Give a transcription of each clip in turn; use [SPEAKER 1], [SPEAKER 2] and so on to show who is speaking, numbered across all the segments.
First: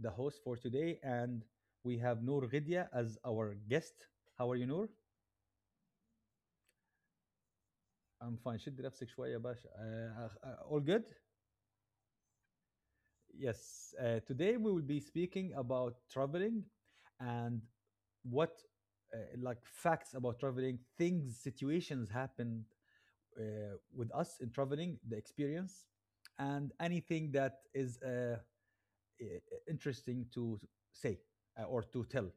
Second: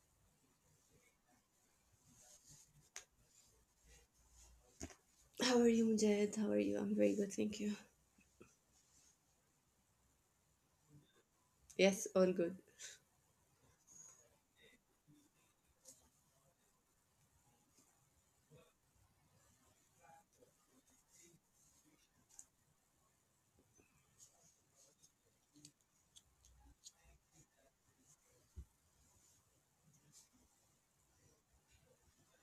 [SPEAKER 1] the host for today, and we have Noor Ghidia as our guest. How are you, Noor?
[SPEAKER 2] How are you, Mujahid? How are you? I'm very good, thank you.
[SPEAKER 1] I'm fine. شد نفسك شوية باشا. All good?
[SPEAKER 2] Yes, all good.
[SPEAKER 1] Yes. Today we will be speaking about traveling and what, like, facts about traveling, things, situations happened with us in traveling, the experience, and anything that is interesting to say or to tell.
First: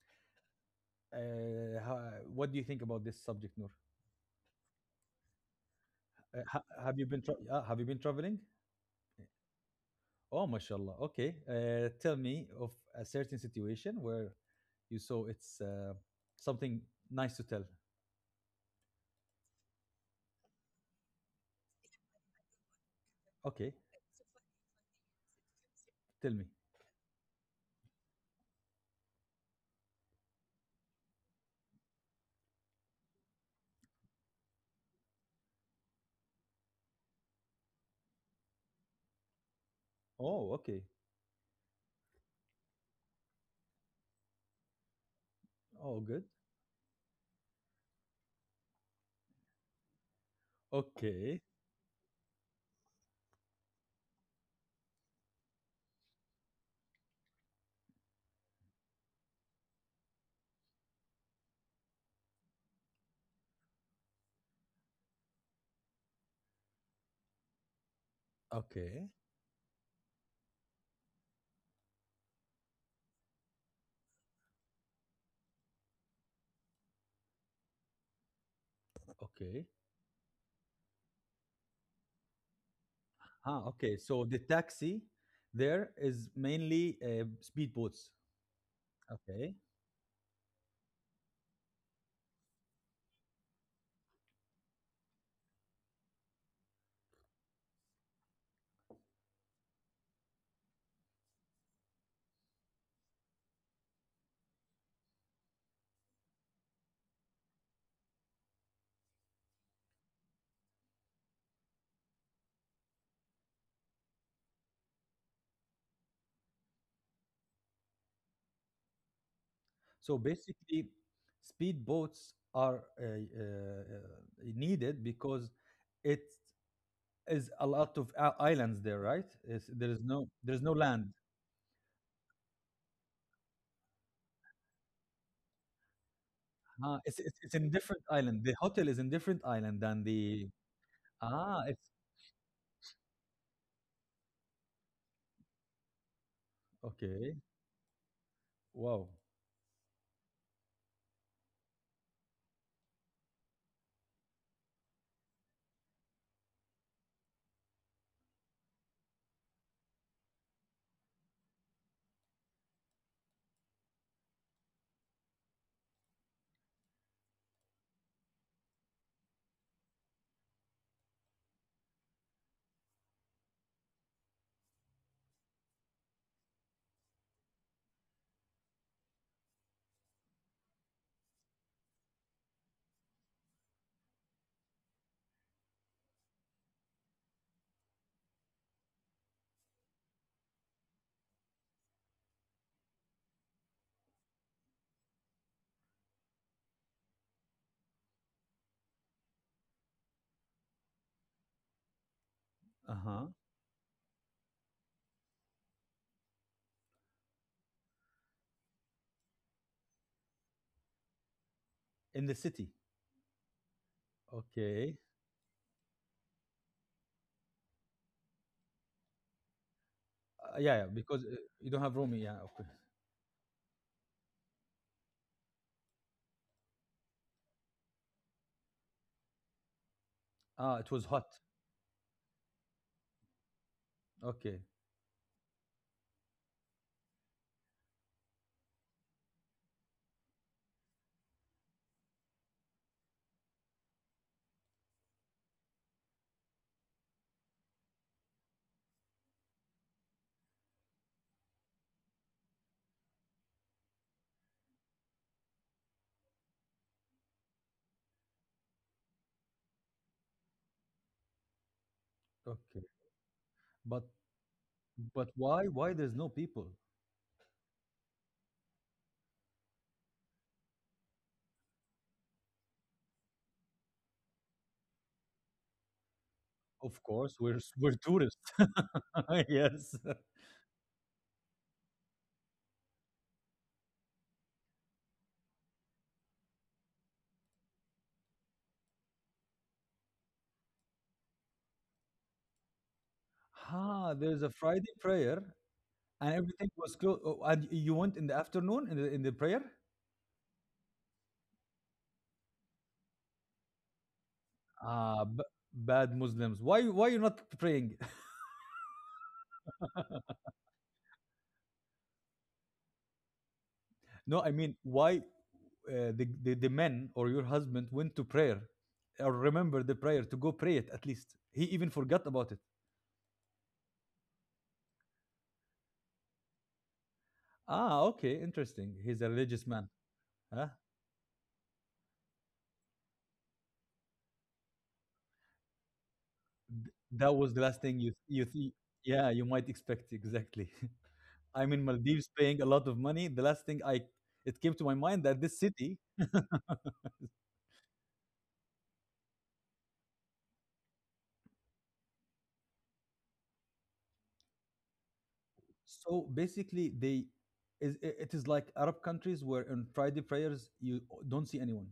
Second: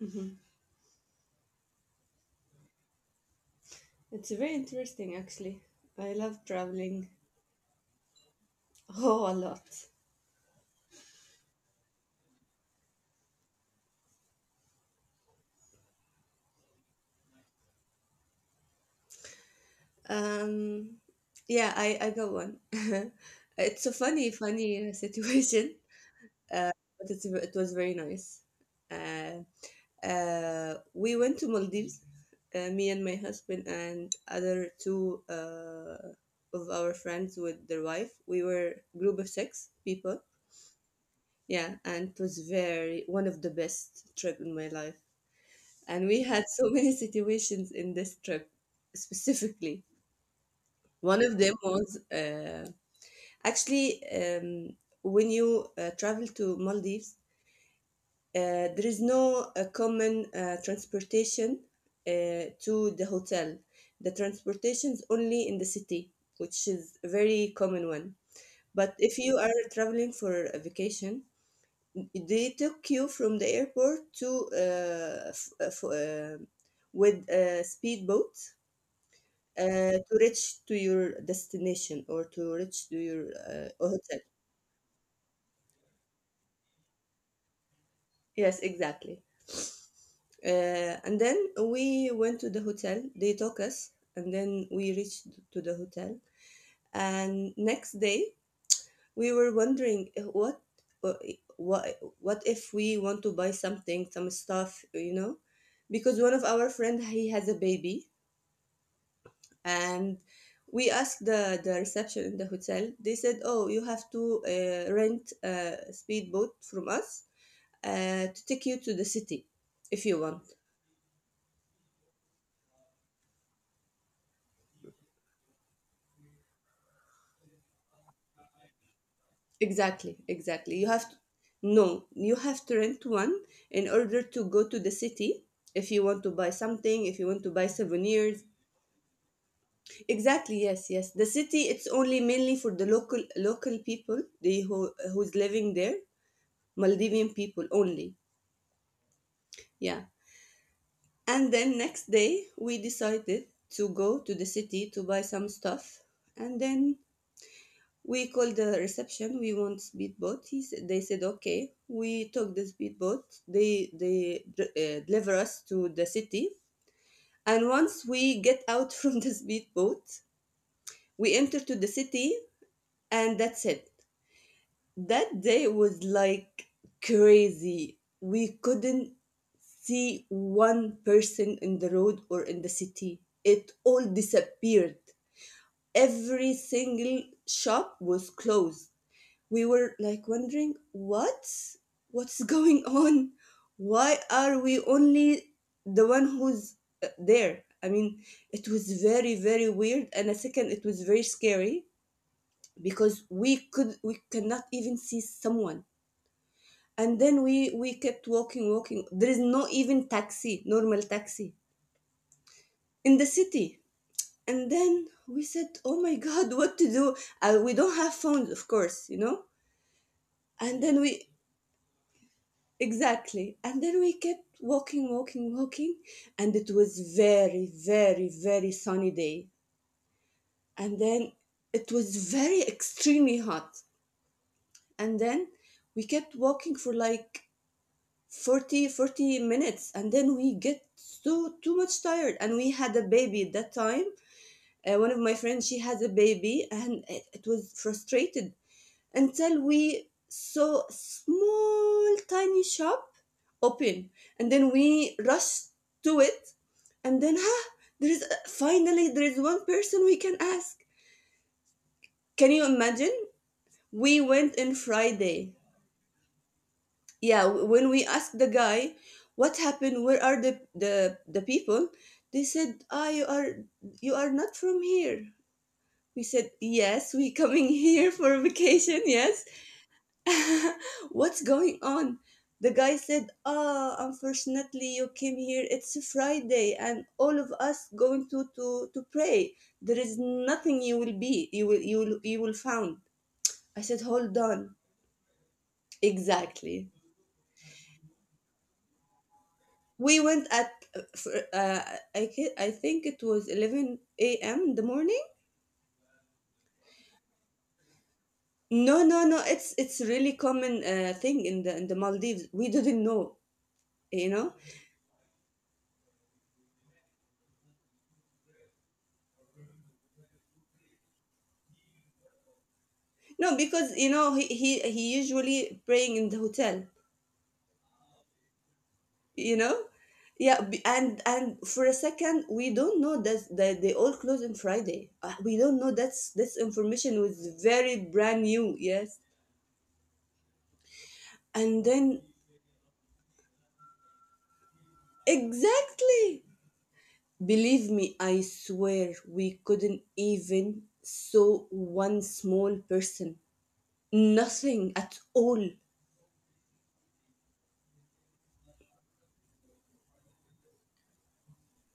[SPEAKER 2] hmm
[SPEAKER 1] What do you think about this subject, Noor?
[SPEAKER 2] It's very interesting, actually. I love traveling.
[SPEAKER 1] Have you been traveling?
[SPEAKER 2] Oh, a lot.
[SPEAKER 1] Oh, mashallah. Okay. Tell me of a certain situation where you saw it's something nice to tell.
[SPEAKER 2] Um, yeah, I got one.
[SPEAKER 1] Okay,
[SPEAKER 2] It's a funny situation,
[SPEAKER 1] tell me.
[SPEAKER 2] uh, but it was very nice. Uh, we went to Maldives, me and my husband and other two of our friends with their wife. We were group of six people.
[SPEAKER 1] Oh, okay.
[SPEAKER 2] Yeah, and it was very one of the best trip in my life.
[SPEAKER 1] Oh,
[SPEAKER 2] And we
[SPEAKER 1] good.
[SPEAKER 2] had so many situations in this trip specifically. One of
[SPEAKER 1] Okay.
[SPEAKER 2] them was actually when you travel to Maldives, there is no common transportation to the hotel. The transportation is only in the city, which is a very common one. But
[SPEAKER 1] Okay.
[SPEAKER 2] if you are traveling for a vacation, they took you from the airport to with a speedboat
[SPEAKER 1] Okay.
[SPEAKER 2] to reach to your destination or to reach to your
[SPEAKER 1] Ah, okay.
[SPEAKER 2] hotel.
[SPEAKER 1] So the taxi there is mainly speedboats.
[SPEAKER 2] Yes, exactly.
[SPEAKER 1] Okay.
[SPEAKER 2] And then we went to the hotel. They took us, and then we reached to the hotel. And next day, we were wondering what uh, what what if we want to buy something, some stuff, you know? Because one of our friend he has a baby, and we asked the reception in the hotel. They said, "Oh, you have to rent a speedboat from us to take you to the city if you
[SPEAKER 1] So
[SPEAKER 2] want."
[SPEAKER 1] basically, speedboats are needed because it is a lot of islands there, right? It's,
[SPEAKER 2] Exactly,
[SPEAKER 1] there is no
[SPEAKER 2] exactly. You have
[SPEAKER 1] land.
[SPEAKER 2] to, no, you have to rent one in order to go to the city if you want to buy
[SPEAKER 1] Ah,
[SPEAKER 2] something, if
[SPEAKER 1] it's,
[SPEAKER 2] you
[SPEAKER 1] it's
[SPEAKER 2] want to
[SPEAKER 1] it's
[SPEAKER 2] buy
[SPEAKER 1] in different
[SPEAKER 2] souvenirs.
[SPEAKER 1] island. The hotel is in different island than the
[SPEAKER 2] Exactly, yes, yes. The
[SPEAKER 1] ah.
[SPEAKER 2] city,
[SPEAKER 1] It's
[SPEAKER 2] it's only mainly for the local people, the who's living there, Maldivian
[SPEAKER 1] okay.
[SPEAKER 2] people only.
[SPEAKER 1] Wow.
[SPEAKER 2] Yeah. And then next day we decided to go to the city to buy some stuff. And then we called the reception. We want speedboat. He said, they said okay. We took the speedboat. They deliver us to the city. And once we get out from the speedboat, we enter to the city, and that's it. That day was like crazy. We couldn't see one person in the road or in the city. It all disappeared. Every single shop was closed. We were like wondering, what? What's going on? Why are we only the one who's there? I mean, it was very, very weird. And a second, it was very scary
[SPEAKER 1] Uh
[SPEAKER 2] because
[SPEAKER 1] huh.
[SPEAKER 2] we cannot even see someone. And then we kept walking, there is no even taxi, normal taxi
[SPEAKER 1] In the city.
[SPEAKER 2] in the city. And
[SPEAKER 1] Okay.
[SPEAKER 2] then we said, oh my god, what to do? We don't have phones, of course, you know. And
[SPEAKER 1] Yeah, yeah.
[SPEAKER 2] then
[SPEAKER 1] Because
[SPEAKER 2] we,
[SPEAKER 1] you don't have room. Yeah. Okay.
[SPEAKER 2] exactly, and then we kept walking, and it was very sunny day.
[SPEAKER 1] Ah, it
[SPEAKER 2] And
[SPEAKER 1] was hot.
[SPEAKER 2] then it was very extremely hot.
[SPEAKER 1] Okay.
[SPEAKER 2] And then we kept walking for like forty minutes. And then we get so too much tired, and we had a baby at that time. One of my friends, she has a baby, and it was frustrated until we saw a small tiny shop open. And then we rushed to it. And then there is finally, there is one person we can ask. Can you
[SPEAKER 1] Okay.
[SPEAKER 2] imagine?
[SPEAKER 1] But
[SPEAKER 2] We went in
[SPEAKER 1] but
[SPEAKER 2] Friday.
[SPEAKER 1] why there's no people?
[SPEAKER 2] Yeah, when we asked the guy, what happened, where are the people? They said, ah, you are, you are not from here. We said,
[SPEAKER 1] Of
[SPEAKER 2] yes, we
[SPEAKER 1] course,
[SPEAKER 2] coming
[SPEAKER 1] we're
[SPEAKER 2] here
[SPEAKER 1] tourists.
[SPEAKER 2] for vacation, yes.
[SPEAKER 1] Yes.
[SPEAKER 2] What's going on? The guy said, ah, unfortunately, you came here, it's a Friday, and all of us going to pray. There is nothing you will be, you will, you will, you will found. I said,
[SPEAKER 1] Ah,
[SPEAKER 2] hold
[SPEAKER 1] there's a
[SPEAKER 2] on,
[SPEAKER 1] Friday prayer, and everything
[SPEAKER 2] exactly.
[SPEAKER 1] was closed. Oh, and you went in the afternoon in the prayer?
[SPEAKER 2] We went at uh, I think it was 11 a.m. in the
[SPEAKER 1] Ah,
[SPEAKER 2] morning.
[SPEAKER 1] b Bad Muslims. Why you not praying?
[SPEAKER 2] No, no, no. It's really common thing in the Maldives. We didn't know, you
[SPEAKER 1] No, I
[SPEAKER 2] know.
[SPEAKER 1] mean why the men or your husband went to prayer or remember the prayer to go pray it at least. He even forgot about it.
[SPEAKER 2] No, because you know he usually praying in the hotel,
[SPEAKER 1] Ah, okay, interesting. He's a
[SPEAKER 2] you
[SPEAKER 1] religious
[SPEAKER 2] know.
[SPEAKER 1] man.
[SPEAKER 2] Yeah,
[SPEAKER 1] Huh?
[SPEAKER 2] and for a second we don't know that they all close on Friday. We don't know that's this information
[SPEAKER 1] That
[SPEAKER 2] was
[SPEAKER 1] was the last
[SPEAKER 2] very
[SPEAKER 1] thing you
[SPEAKER 2] brand
[SPEAKER 1] you see.
[SPEAKER 2] new. Yes,
[SPEAKER 1] Yeah, you might expect exactly. I'm
[SPEAKER 2] and
[SPEAKER 1] in
[SPEAKER 2] then
[SPEAKER 1] Maldives paying a lot of money. The last thing I it came to my mind that this city,
[SPEAKER 2] exactly. Believe me, I swear we couldn't even saw one small person. Nothing at all. It,
[SPEAKER 1] so basically they is it is like Arab countries where on Friday prayers you don't see anyone.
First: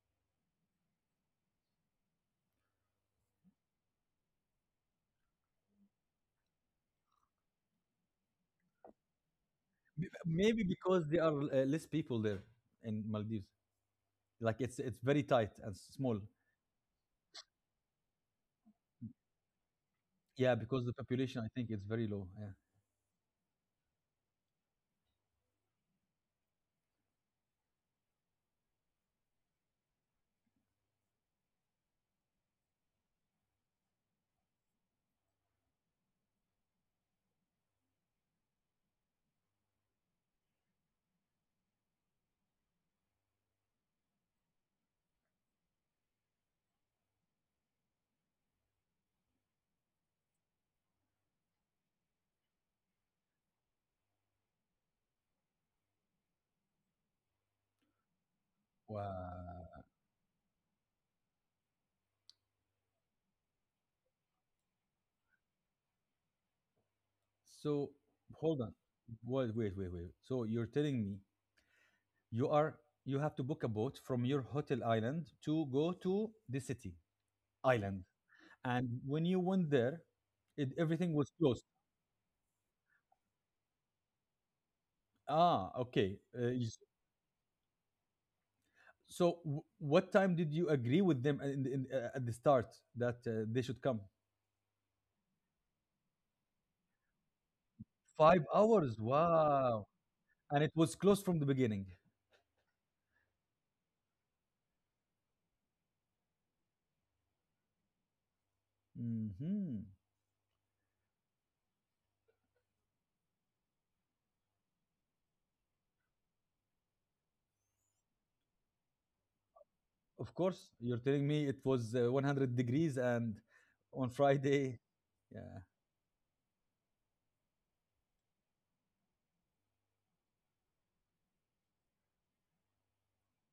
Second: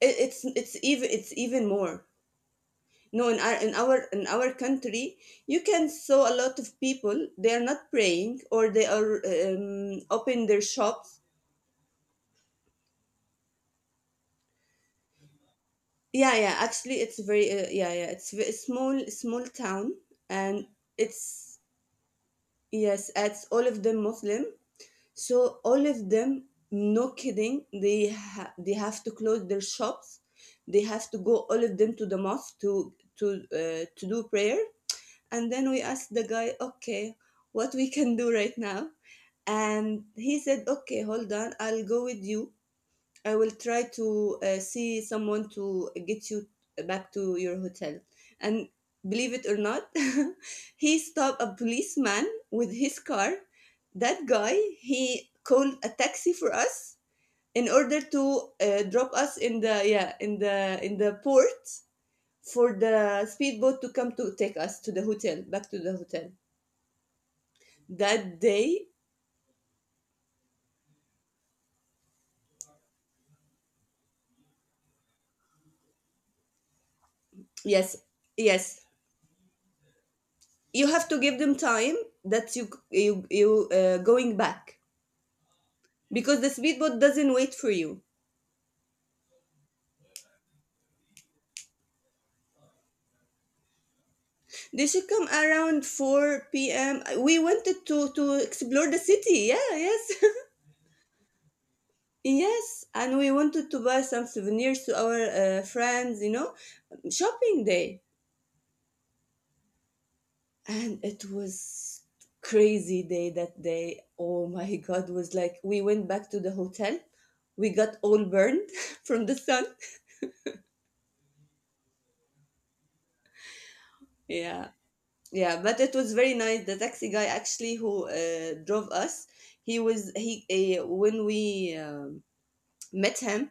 [SPEAKER 2] it's even more. No, in our in our country, you can saw a lot of people. They are not praying, or they are open their
[SPEAKER 1] Maybe because
[SPEAKER 2] shops.
[SPEAKER 1] there are less people there in Maldives. Like it's very tight and small.
[SPEAKER 2] Yeah, yeah. Actually, it's very yeah, yeah. It's a small town,
[SPEAKER 1] Yeah,
[SPEAKER 2] and
[SPEAKER 1] because the population I
[SPEAKER 2] it's
[SPEAKER 1] think it's very low. Yeah.
[SPEAKER 2] yes, it's all of them Muslim. So all of them, no kidding, they have to close their shops. They have to go all of them to the mosque to to do prayer. And then we asked the guy, okay, what we can do right now? And he said, okay, hold on, I'll go with you. I will try to see someone to get you back to your hotel. And believe it or not, he stopped a policeman with his car. That guy, he called a taxi for us in order to drop us in
[SPEAKER 1] Wow.
[SPEAKER 2] the, yeah, in the port for the speedboat to come to take us to the hotel back to the hotel
[SPEAKER 1] So
[SPEAKER 2] that
[SPEAKER 1] hold on.
[SPEAKER 2] day.
[SPEAKER 1] Wait. So you're telling me you are you have to book a boat from your hotel island to go to the city island.
[SPEAKER 2] Yes, yes.
[SPEAKER 1] And when you went there, it,
[SPEAKER 2] You
[SPEAKER 1] everything
[SPEAKER 2] have to
[SPEAKER 1] was
[SPEAKER 2] give them
[SPEAKER 1] closed.
[SPEAKER 2] time that you going back
[SPEAKER 1] Ah, okay.
[SPEAKER 2] because the
[SPEAKER 1] You s-
[SPEAKER 2] speedboat doesn't wait for you.
[SPEAKER 1] so, w- What time did you agree with them at the start that they should come?
[SPEAKER 2] They should come around 4 p.m. We wanted to
[SPEAKER 1] Five
[SPEAKER 2] explore
[SPEAKER 1] hours.
[SPEAKER 2] the city. Yeah,
[SPEAKER 1] Wow.
[SPEAKER 2] yes.
[SPEAKER 1] And it was closed from the beginning.
[SPEAKER 2] Yes, and we wanted to buy some souvenirs to our friends, you know, shopping day.
[SPEAKER 1] hmm
[SPEAKER 2] And it was crazy day, that day. Oh my god, was like we went back to the hotel. We got all burned from the sun.
[SPEAKER 1] Of course, you're telling me it was 100 degrees and on
[SPEAKER 2] Yeah,
[SPEAKER 1] Friday.
[SPEAKER 2] yeah,
[SPEAKER 1] Yeah.
[SPEAKER 2] but it was very nice. The taxi guy actually who drove us, he was he when we met him,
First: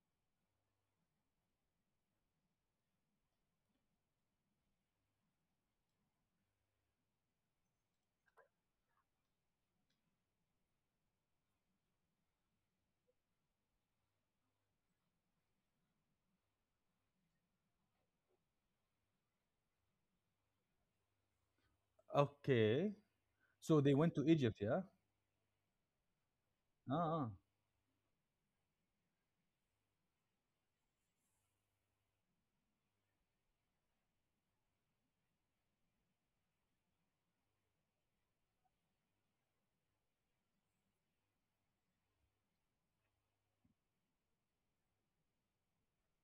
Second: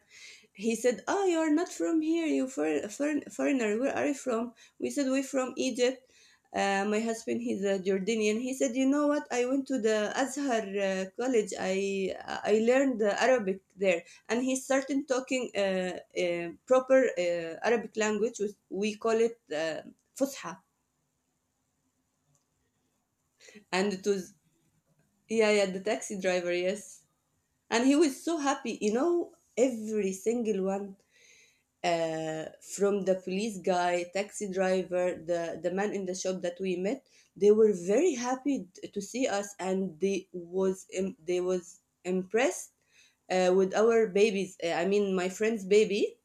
[SPEAKER 2] he said, "Oh, you are not from here. You for, foreign foreigner. Where are you from?" We said, "We're from Egypt." My husband, he's a Jordanian. He said, "You know what? I went to the Azhar College. I learned Arabic there." And he started talking proper Arabic language, which we call it Fusha.
[SPEAKER 1] Okay. So
[SPEAKER 2] And
[SPEAKER 1] they
[SPEAKER 2] it
[SPEAKER 1] went to
[SPEAKER 2] was,
[SPEAKER 1] Egypt, yeah.
[SPEAKER 2] yeah, yeah, the taxi driver,
[SPEAKER 1] Ah.
[SPEAKER 2] yes.
[SPEAKER 1] ah.
[SPEAKER 2] And he was so happy, you know, every single one, uh, from the police guy, taxi driver, the man in the shop that we met. They were very happy to see us, and they was impressed with our babies. I mean, my friend's baby.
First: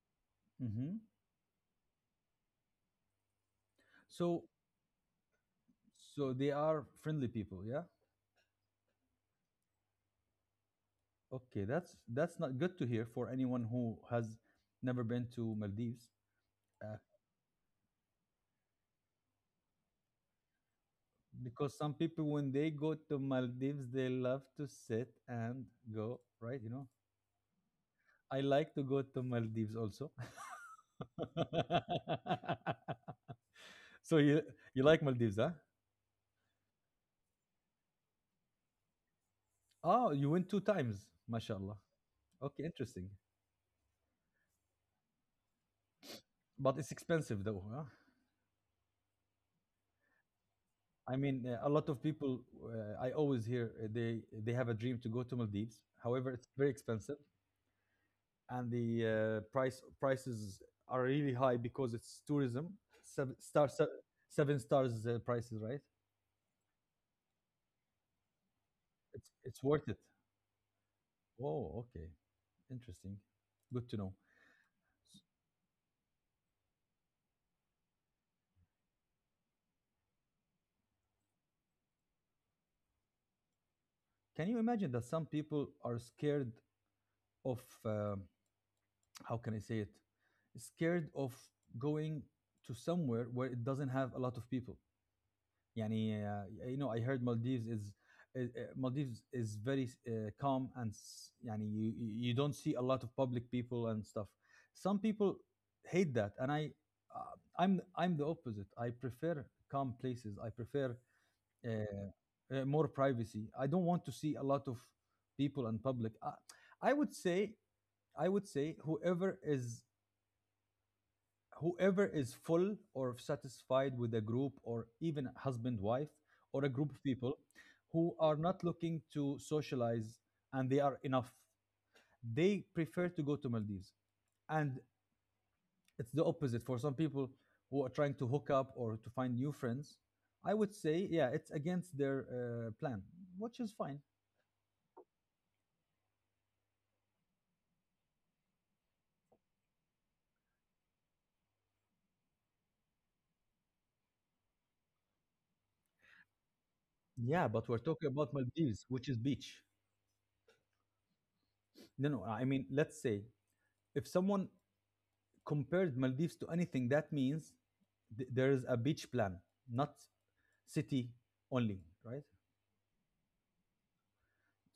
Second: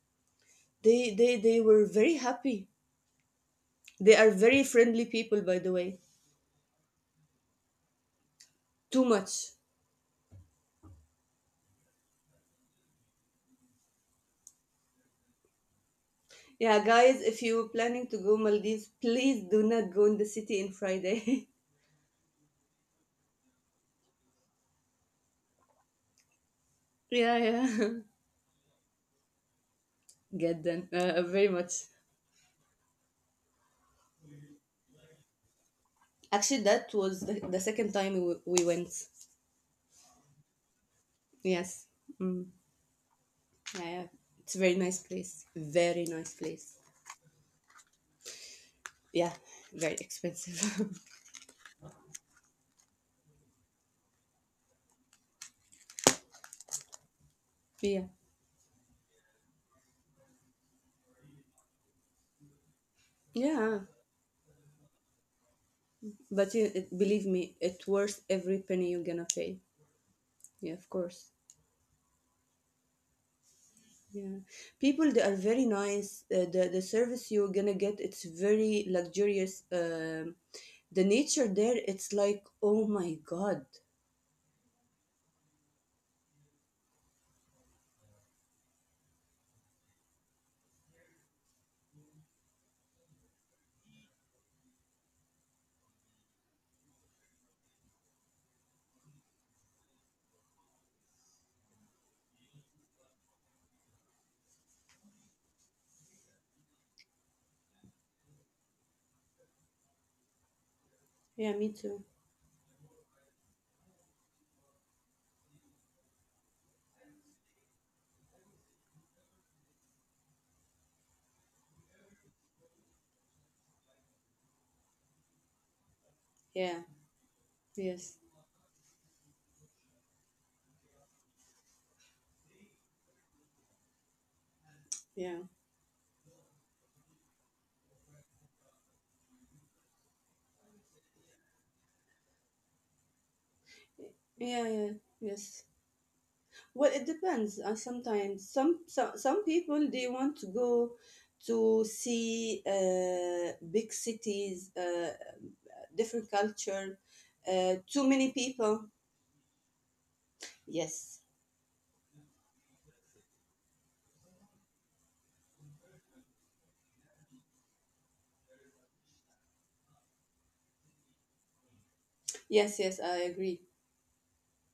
[SPEAKER 1] Mm-hmm.
[SPEAKER 2] They were very happy. They are
[SPEAKER 1] So
[SPEAKER 2] very friendly people, by the way.
[SPEAKER 1] so they are friendly people, yeah.
[SPEAKER 2] Too much.
[SPEAKER 1] Okay, that's not good to hear for anyone who has never been to Maldives,
[SPEAKER 2] Yeah,
[SPEAKER 1] uh,
[SPEAKER 2] guys, if you are planning to go Maldives, please do not go in the city in Friday.
[SPEAKER 1] because some people when they go to Maldives they love to sit and go right. You know,
[SPEAKER 2] Yeah, yeah.
[SPEAKER 1] I like to go to Maldives also.
[SPEAKER 2] Get them very much.
[SPEAKER 1] So you like Maldives, huh?
[SPEAKER 2] Actually, that was the second time we went.
[SPEAKER 1] Oh, you went two times, mashallah.
[SPEAKER 2] Yes. Mm.
[SPEAKER 1] Okay, interesting,
[SPEAKER 2] Yeah, yeah. It's a very nice place. Very nice place.
[SPEAKER 1] but it's expensive though. Huh?
[SPEAKER 2] Yeah, very expensive.
[SPEAKER 1] I mean, a lot of people I always hear they have a dream to go to Maldives. However, it's very expensive.
[SPEAKER 2] Yeah.
[SPEAKER 1] And the prices are really high because it's tourism. Seven star,
[SPEAKER 2] Yeah,
[SPEAKER 1] se- Seven stars prices, right?
[SPEAKER 2] but you, it, believe me, it worth every penny you're gonna pay.
[SPEAKER 1] It's worth it.
[SPEAKER 2] Yeah, of course.
[SPEAKER 1] Oh, okay, interesting. Good to know.
[SPEAKER 2] Yeah, people they
[SPEAKER 1] S-
[SPEAKER 2] are very nice. The service you're gonna get it's very luxurious. The nature there it's like oh my god.
[SPEAKER 1] Can you imagine that some people are scared of um how can I say it? Scared of going to somewhere where it doesn't have a lot of people. يعني you know I heard uh, uh, Maldives is very calm and يعني you you you don't see a lot of public people and stuff. Some people hate that, and I uh, I'm the opposite. I prefer calm places. I prefer
[SPEAKER 2] Yeah, me too.
[SPEAKER 1] more privacy. I don't want to see a lot of people and public. I would say I would say whoever is full or satisfied with a group or even husband wife or a
[SPEAKER 2] Yeah.
[SPEAKER 1] group of people who
[SPEAKER 2] Yes.
[SPEAKER 1] are not looking to socialize and they are enough they prefer to go to Maldives and
[SPEAKER 2] Yeah.
[SPEAKER 1] it's the opposite for some people who are trying to hook up or to find new friends, I would say yeah it's against their plan, which is fine.
[SPEAKER 2] Yeah. Yeah. Yes. Well, it depends. Sometimes some people they want to go to see big cities, different culture,
[SPEAKER 1] Yeah, but we're talking
[SPEAKER 2] too
[SPEAKER 1] about
[SPEAKER 2] many
[SPEAKER 1] Maldives,
[SPEAKER 2] people.
[SPEAKER 1] which is beach.
[SPEAKER 2] Yes.
[SPEAKER 1] No no, I mean let's say if someone compared Maldives to anything, that means there is a beach plan, not city only, right?
[SPEAKER 2] Yes. Yes. I agree.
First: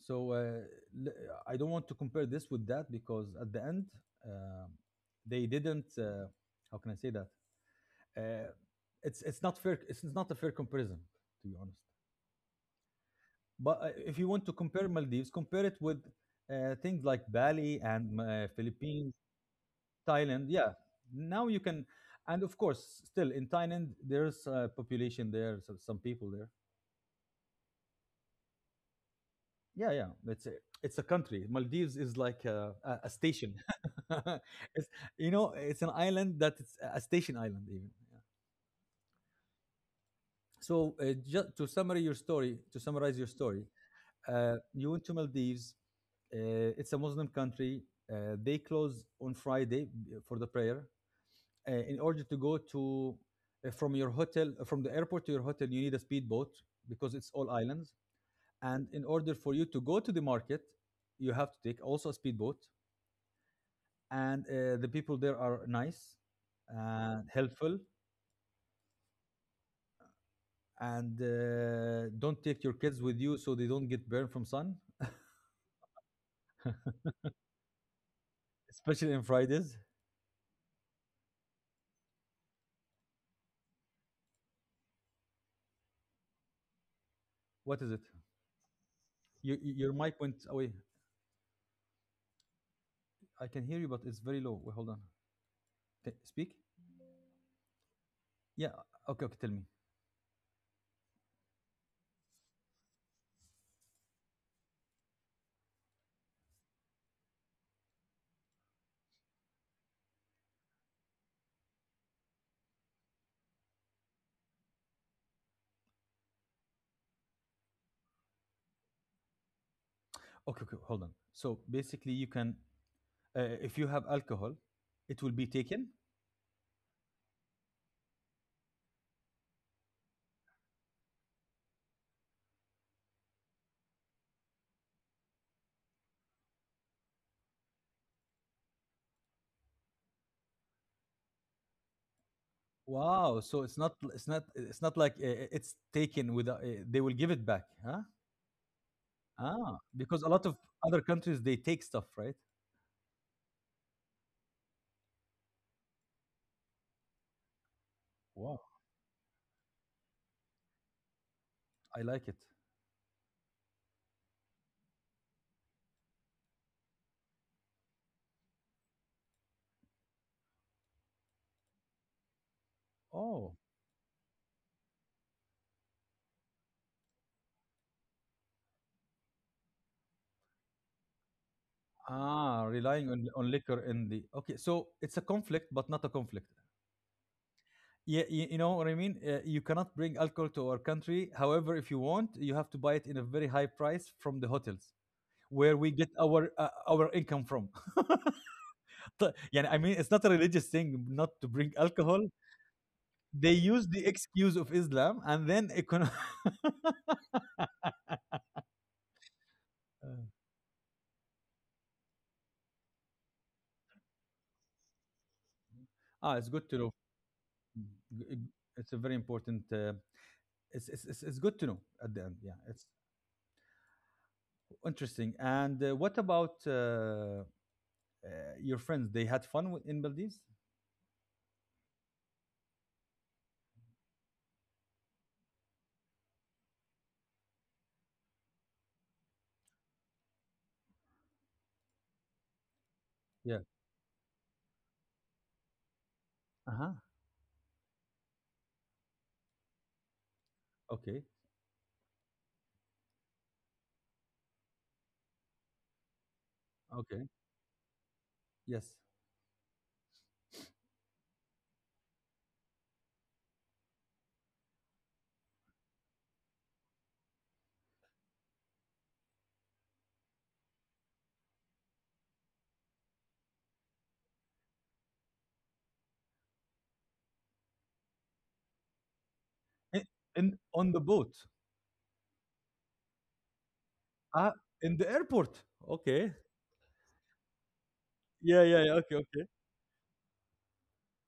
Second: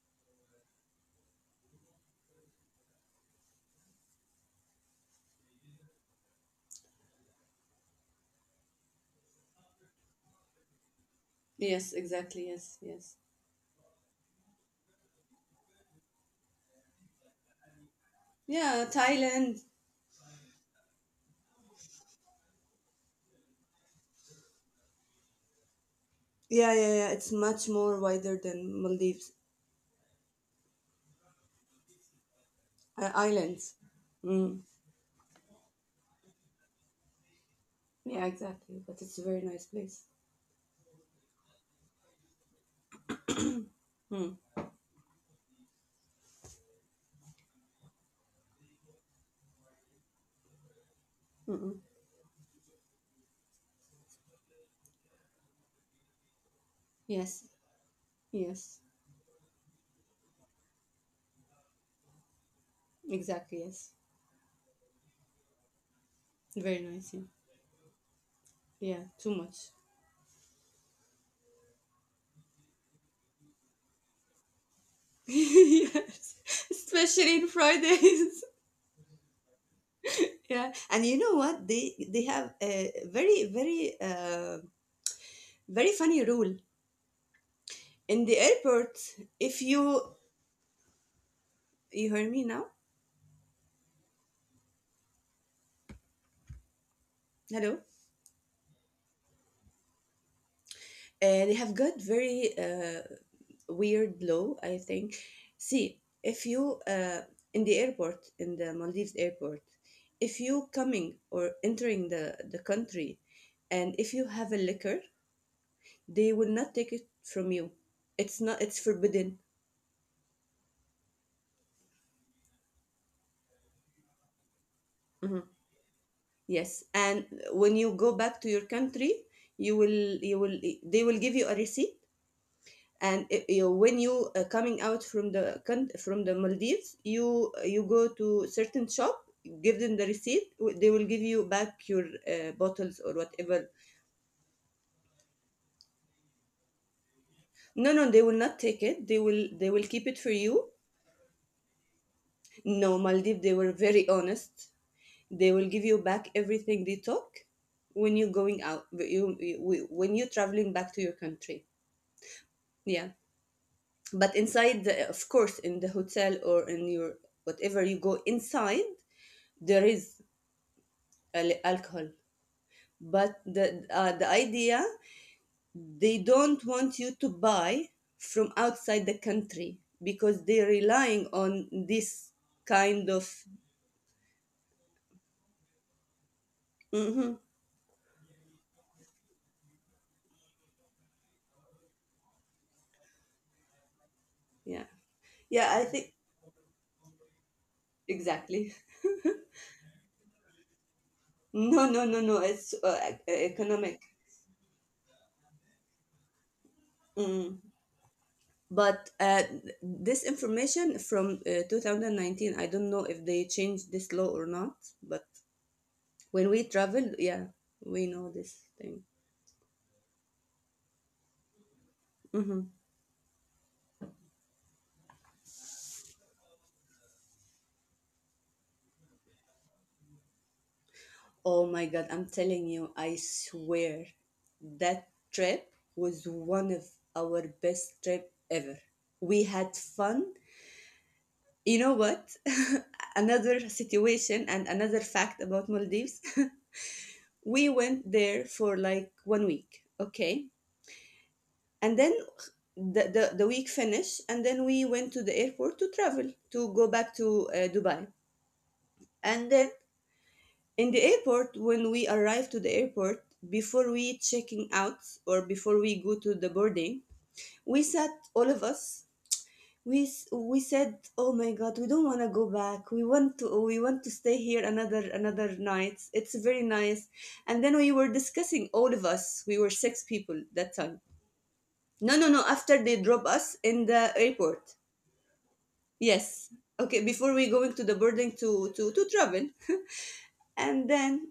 [SPEAKER 1] So l- I don't want to compare this with that because at the end uh, they didn't. How can I say that? Uh, it's not fair. It's not a fair comparison to be honest.
[SPEAKER 2] Yes, exactly. Yes, yes.
[SPEAKER 1] But if you want to compare Maldives, compare it with things like Bali and
[SPEAKER 2] Yeah,
[SPEAKER 1] Philippines.
[SPEAKER 2] Thailand.
[SPEAKER 1] Thailand, yeah. Now you can, and of course, still in Thailand, there's a population there, so some people there.
[SPEAKER 2] Yeah, yeah, yeah. It's much more wider than Maldives
[SPEAKER 1] Yeah, yeah. It's it's a, country. Maldives is like a station.
[SPEAKER 2] islands. Mm.
[SPEAKER 1] It's, you know, it's an island that it's a station island even.
[SPEAKER 2] Yeah, exactly. But it's a very nice place.
[SPEAKER 1] So just to summarize your story, to summarize your story,
[SPEAKER 2] Mm.
[SPEAKER 1] you went to Maldives. It's a Muslim country. They close on Friday for the prayer. Uh,
[SPEAKER 2] Mm-mm.
[SPEAKER 1] in order to go to from your hotel from the airport to your hotel you need a speedboat because it's
[SPEAKER 2] Yes,
[SPEAKER 1] all islands,
[SPEAKER 2] yes,
[SPEAKER 1] and in order for you to go to the market you have to take also a speedboat,
[SPEAKER 2] exactly. Yes,
[SPEAKER 1] and the people there are nice
[SPEAKER 2] very nice. Yeah,
[SPEAKER 1] and helpful,
[SPEAKER 2] yeah. Too much.
[SPEAKER 1] and don't take your kids with you so they don't get burned from sun,
[SPEAKER 2] Yes, especially in Fridays.
[SPEAKER 1] especially on Fridays.
[SPEAKER 2] Yeah. And you know what? They have a very funny rule
[SPEAKER 1] What is it?
[SPEAKER 2] in the airport.
[SPEAKER 1] your,
[SPEAKER 2] If
[SPEAKER 1] your
[SPEAKER 2] you
[SPEAKER 1] mic went away.
[SPEAKER 2] hear me now?
[SPEAKER 1] I can hear you but it's very low. Wait, hold on. Okay, speak.
[SPEAKER 2] Hello.
[SPEAKER 1] Yeah. Okay, okay, tell me.
[SPEAKER 2] And they have got very weird law, I think. See, if you in the airport in the Maldives airport, if you coming or entering the country, and if you have a liquor, they will not take it from you. It's not, it's forbidden.
[SPEAKER 1] Okay, okay, hold on. So basically you can if you have alcohol, it will be
[SPEAKER 2] Mhm.
[SPEAKER 1] taken.
[SPEAKER 2] Yes, and when you go back to your country, you will, they will give you a receipt. And it, you, when you coming out from from the Maldives, you go to certain shop, give them the receipt. They will give you back your bottles or
[SPEAKER 1] Wow! So
[SPEAKER 2] whatever.
[SPEAKER 1] it's not it's not like it's taken with they will give it back,
[SPEAKER 2] No,
[SPEAKER 1] huh?
[SPEAKER 2] no, they will not take it. They
[SPEAKER 1] Ah,
[SPEAKER 2] will keep it
[SPEAKER 1] because a
[SPEAKER 2] for
[SPEAKER 1] lot of
[SPEAKER 2] you.
[SPEAKER 1] other countries they take stuff, right?
[SPEAKER 2] No, Maldives, they were very honest. They will give you back everything they took when you're
[SPEAKER 1] Wow,
[SPEAKER 2] going out. You when you're traveling back to your country.
[SPEAKER 1] I like it.
[SPEAKER 2] Yeah, but inside, of course, in the hotel or in your whatever you go inside, there is alcohol. But
[SPEAKER 1] Oh,
[SPEAKER 2] the idea, they don't want you to buy from outside the country because they're relying on this
[SPEAKER 1] ah, relying
[SPEAKER 2] kind of.
[SPEAKER 1] on liquor in the okay. So it's a conflict, but not a conflict.
[SPEAKER 2] Mhm.
[SPEAKER 1] Yeah, you know what I mean. You cannot bring alcohol to our country. However, if you want, you have to buy it in a very high price from the
[SPEAKER 2] Yeah,
[SPEAKER 1] hotels
[SPEAKER 2] yeah,
[SPEAKER 1] where
[SPEAKER 2] I
[SPEAKER 1] we get
[SPEAKER 2] think,
[SPEAKER 1] our income from.
[SPEAKER 2] exactly.
[SPEAKER 1] يعني I mean it's not a religious thing not to drink
[SPEAKER 2] No, no, no,
[SPEAKER 1] alcohol.
[SPEAKER 2] no, it's
[SPEAKER 1] They use
[SPEAKER 2] economic.
[SPEAKER 1] the excuse of Islam and then econo
[SPEAKER 2] Mm. But this information from 2019, I don't know if they changed this law or not. But
[SPEAKER 1] Ah, it's
[SPEAKER 2] when we
[SPEAKER 1] good to know.
[SPEAKER 2] traveled, yeah, we know this
[SPEAKER 1] It's a
[SPEAKER 2] thing.
[SPEAKER 1] very important. It's good to know at the end. Yeah,
[SPEAKER 2] Mhm.
[SPEAKER 1] it's interesting. And what about your friends? They had fun in Maldives.
[SPEAKER 2] Oh my God, I'm telling you, I swear that trip was one of our best trip ever. We had fun. You know what?
[SPEAKER 1] Yeah.
[SPEAKER 2] Another situation and another fact about Maldives.
[SPEAKER 1] Uh huh.
[SPEAKER 2] We went there for like 1 week, okay?
[SPEAKER 1] Okay.
[SPEAKER 2] And then the week finished, and then we went to the airport to travel, to go back
[SPEAKER 1] Okay.
[SPEAKER 2] to Dubai.
[SPEAKER 1] Yes.
[SPEAKER 2] And then, in the airport, when we arrive to the airport, before we checking out or before we go to the boarding, we sat all of us. We said, "Oh my God, we don't want to go back. we want to stay here another night. It's very nice." And then we were discussing all of us. We were six
[SPEAKER 1] In
[SPEAKER 2] people
[SPEAKER 1] In
[SPEAKER 2] that
[SPEAKER 1] on
[SPEAKER 2] time.
[SPEAKER 1] the boat.
[SPEAKER 2] No, no, no. After they drop us in the
[SPEAKER 1] Ah,
[SPEAKER 2] airport,
[SPEAKER 1] in the airport. Okay.
[SPEAKER 2] yes. Okay, before we going to the boarding
[SPEAKER 1] Yeah,
[SPEAKER 2] to
[SPEAKER 1] yeah,
[SPEAKER 2] to
[SPEAKER 1] yeah.
[SPEAKER 2] to
[SPEAKER 1] Okay, okay.
[SPEAKER 2] travel, and then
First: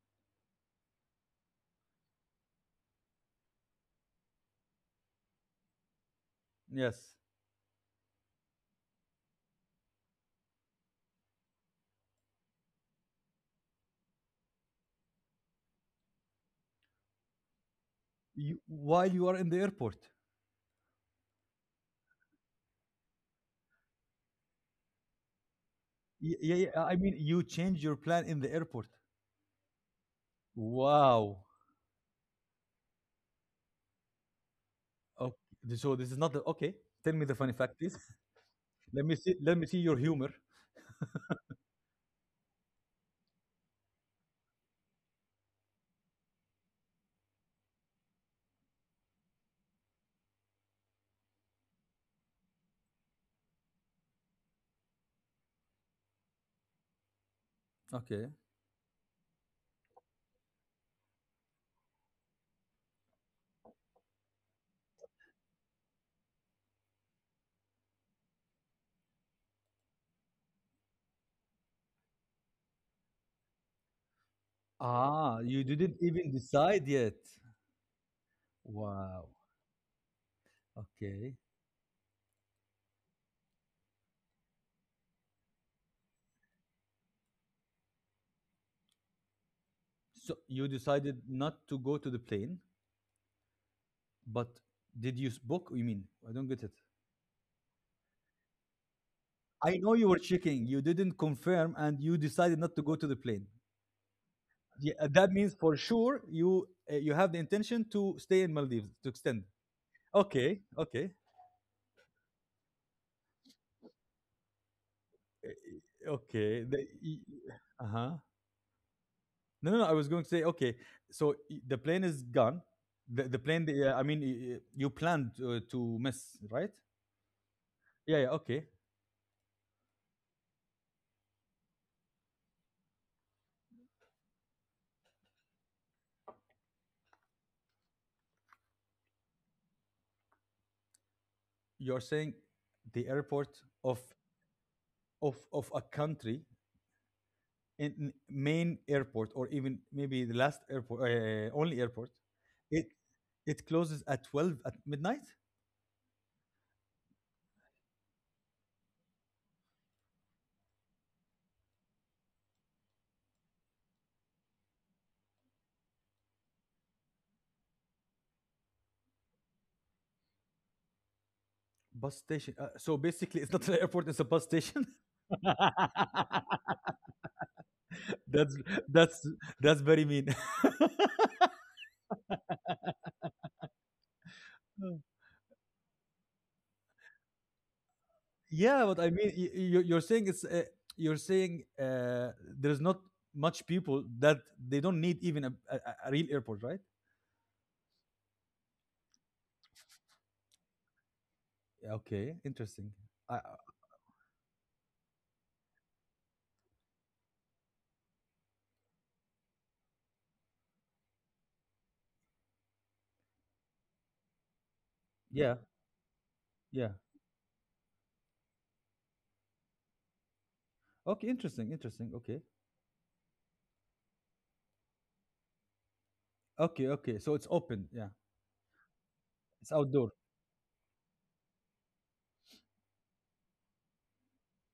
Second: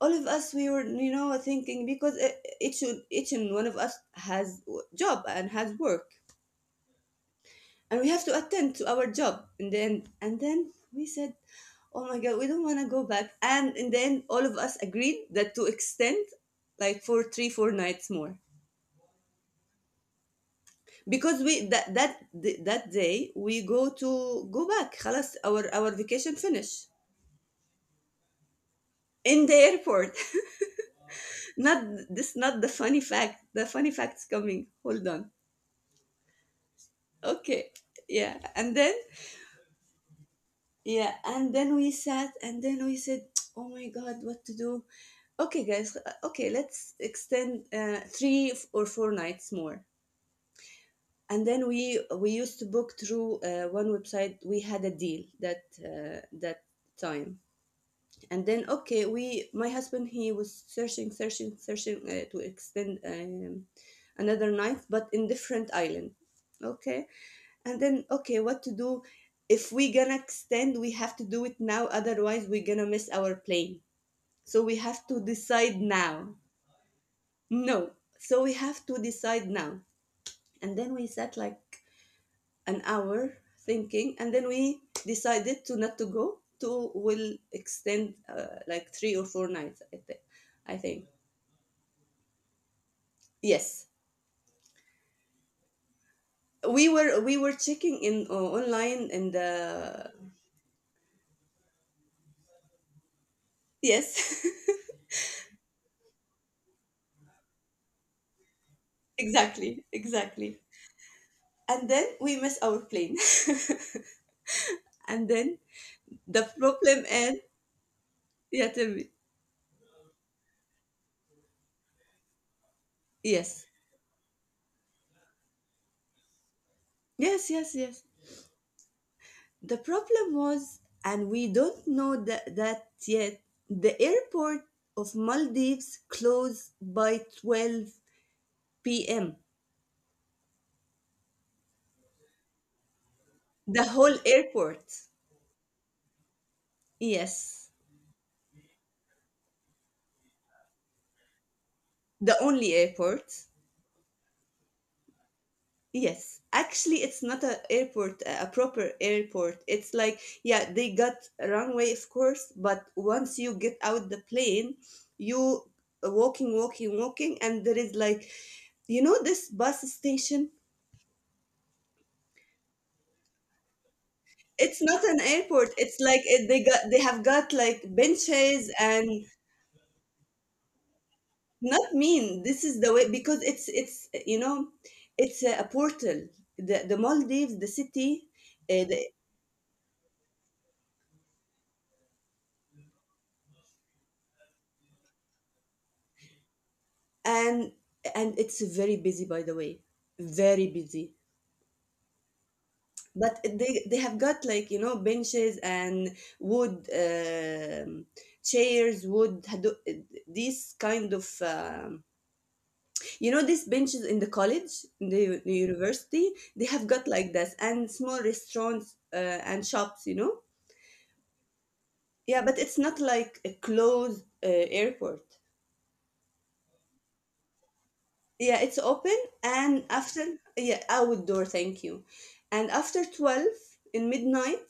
[SPEAKER 2] all of us we were thinking because each each and one of us has job and has work,
[SPEAKER 1] Yes.
[SPEAKER 2] and we have to attend to our job, and then we said, oh my God, we don't want to go back, and in the end all of us agreed that to extend like for 3 4 nights more,
[SPEAKER 1] You, while you are in the airport.
[SPEAKER 2] because we that day we go to go back خلاص our vacation
[SPEAKER 1] Yeah,
[SPEAKER 2] finish
[SPEAKER 1] yeah. I mean, you change your plan in the airport.
[SPEAKER 2] in the airport.
[SPEAKER 1] Wow.
[SPEAKER 2] Not this, not the funny fact's coming, hold on.
[SPEAKER 1] Okay. So this is not the, okay. Tell me the funny
[SPEAKER 2] Okay.
[SPEAKER 1] fact, please.
[SPEAKER 2] Yeah, and then,
[SPEAKER 1] Let me see your humor.
[SPEAKER 2] yeah, and then we sat and then we said, oh my God, what to do. Okay guys, okay, let's extend, three or four nights more. And then we used to book through one website, we had a deal that time.
[SPEAKER 1] Okay.
[SPEAKER 2] And then, okay, we, my husband, he was searching to extend, another night but in different island. Okay. And then, okay, what to do, if we gonna extend we have to do it now, otherwise we're gonna miss our plane. So we have to
[SPEAKER 1] Ah, you
[SPEAKER 2] decide
[SPEAKER 1] didn't
[SPEAKER 2] now.
[SPEAKER 1] even decide yet.
[SPEAKER 2] No, so we have to
[SPEAKER 1] Wow.
[SPEAKER 2] decide now. And then we
[SPEAKER 1] Okay.
[SPEAKER 2] sat like an hour thinking, and then we decided to not to go to will extend like 3 or 4 nights, i think
[SPEAKER 1] So you
[SPEAKER 2] i think
[SPEAKER 1] decided not to go to the plane,
[SPEAKER 2] Yes.
[SPEAKER 1] but did you book? You mean? I don't get it.
[SPEAKER 2] We were checking in online and
[SPEAKER 1] I know you were checking. You didn't confirm, and you decided not to go to the plane.
[SPEAKER 2] yes.
[SPEAKER 1] Yeah, that means for sure you you have the intention to stay in Maldives to extend.
[SPEAKER 2] Exactly,
[SPEAKER 1] Okay,
[SPEAKER 2] exactly.
[SPEAKER 1] okay,
[SPEAKER 2] And then we miss our plane. And
[SPEAKER 1] eh,
[SPEAKER 2] then, the
[SPEAKER 1] okay. The,
[SPEAKER 2] problem and,
[SPEAKER 1] uh huh.
[SPEAKER 2] yeah, tell me.
[SPEAKER 1] No, no, no. I was going to say okay. The plane is gone.
[SPEAKER 2] Yes,
[SPEAKER 1] Uh, I mean, you planned to miss, right?
[SPEAKER 2] yes, yes, yes.
[SPEAKER 1] Yeah, yeah. Okay.
[SPEAKER 2] The problem was, and we don't know that yet, the airport of Maldives closed by 12 p.m.
[SPEAKER 1] You're saying the airport
[SPEAKER 2] The
[SPEAKER 1] of
[SPEAKER 2] whole airport.
[SPEAKER 1] a country
[SPEAKER 2] Yes.
[SPEAKER 1] in main airport or even maybe the last airport only airport
[SPEAKER 2] The only
[SPEAKER 1] it
[SPEAKER 2] airport.
[SPEAKER 1] it closes at 12 at midnight.
[SPEAKER 2] Yes, actually, it's not a airport, a proper airport. It's like, yeah, they got a runway, of course, but once you get out the plane, you walking, walking, walking, and there is like, this bus station.
[SPEAKER 1] Bus station so basically it's not an airport it's a bus
[SPEAKER 2] It's
[SPEAKER 1] station.
[SPEAKER 2] not an airport. It's like they have got like
[SPEAKER 1] that's
[SPEAKER 2] benches and.
[SPEAKER 1] that's that's very mean.
[SPEAKER 2] Not mean. This is the way, because it's
[SPEAKER 1] Mm.
[SPEAKER 2] it's a portal. The Maldives, the city,
[SPEAKER 1] Yeah
[SPEAKER 2] uh,
[SPEAKER 1] but
[SPEAKER 2] the,
[SPEAKER 1] I mean you're saying it's you're saying uh, there's not much people that they don't need even a real airport, right?
[SPEAKER 2] and and it's very busy, by the way, very busy.
[SPEAKER 1] Yeah, okay, interesting. I, I-
[SPEAKER 2] But they have got like benches and wood, chairs wood these kind of, these benches in the college, in the,
[SPEAKER 1] yeah
[SPEAKER 2] the university. They have
[SPEAKER 1] yeah.
[SPEAKER 2] got like this, and small restaurants and shops.
[SPEAKER 1] Okay, interesting, interesting. Okay,
[SPEAKER 2] Yeah, but it's not like a closed airport.
[SPEAKER 1] okay. So it's open. Yeah,
[SPEAKER 2] Yeah, it's open.
[SPEAKER 1] it's
[SPEAKER 2] And
[SPEAKER 1] outdoor.
[SPEAKER 2] after, yeah, outdoor, thank you. And after 12 in midnight,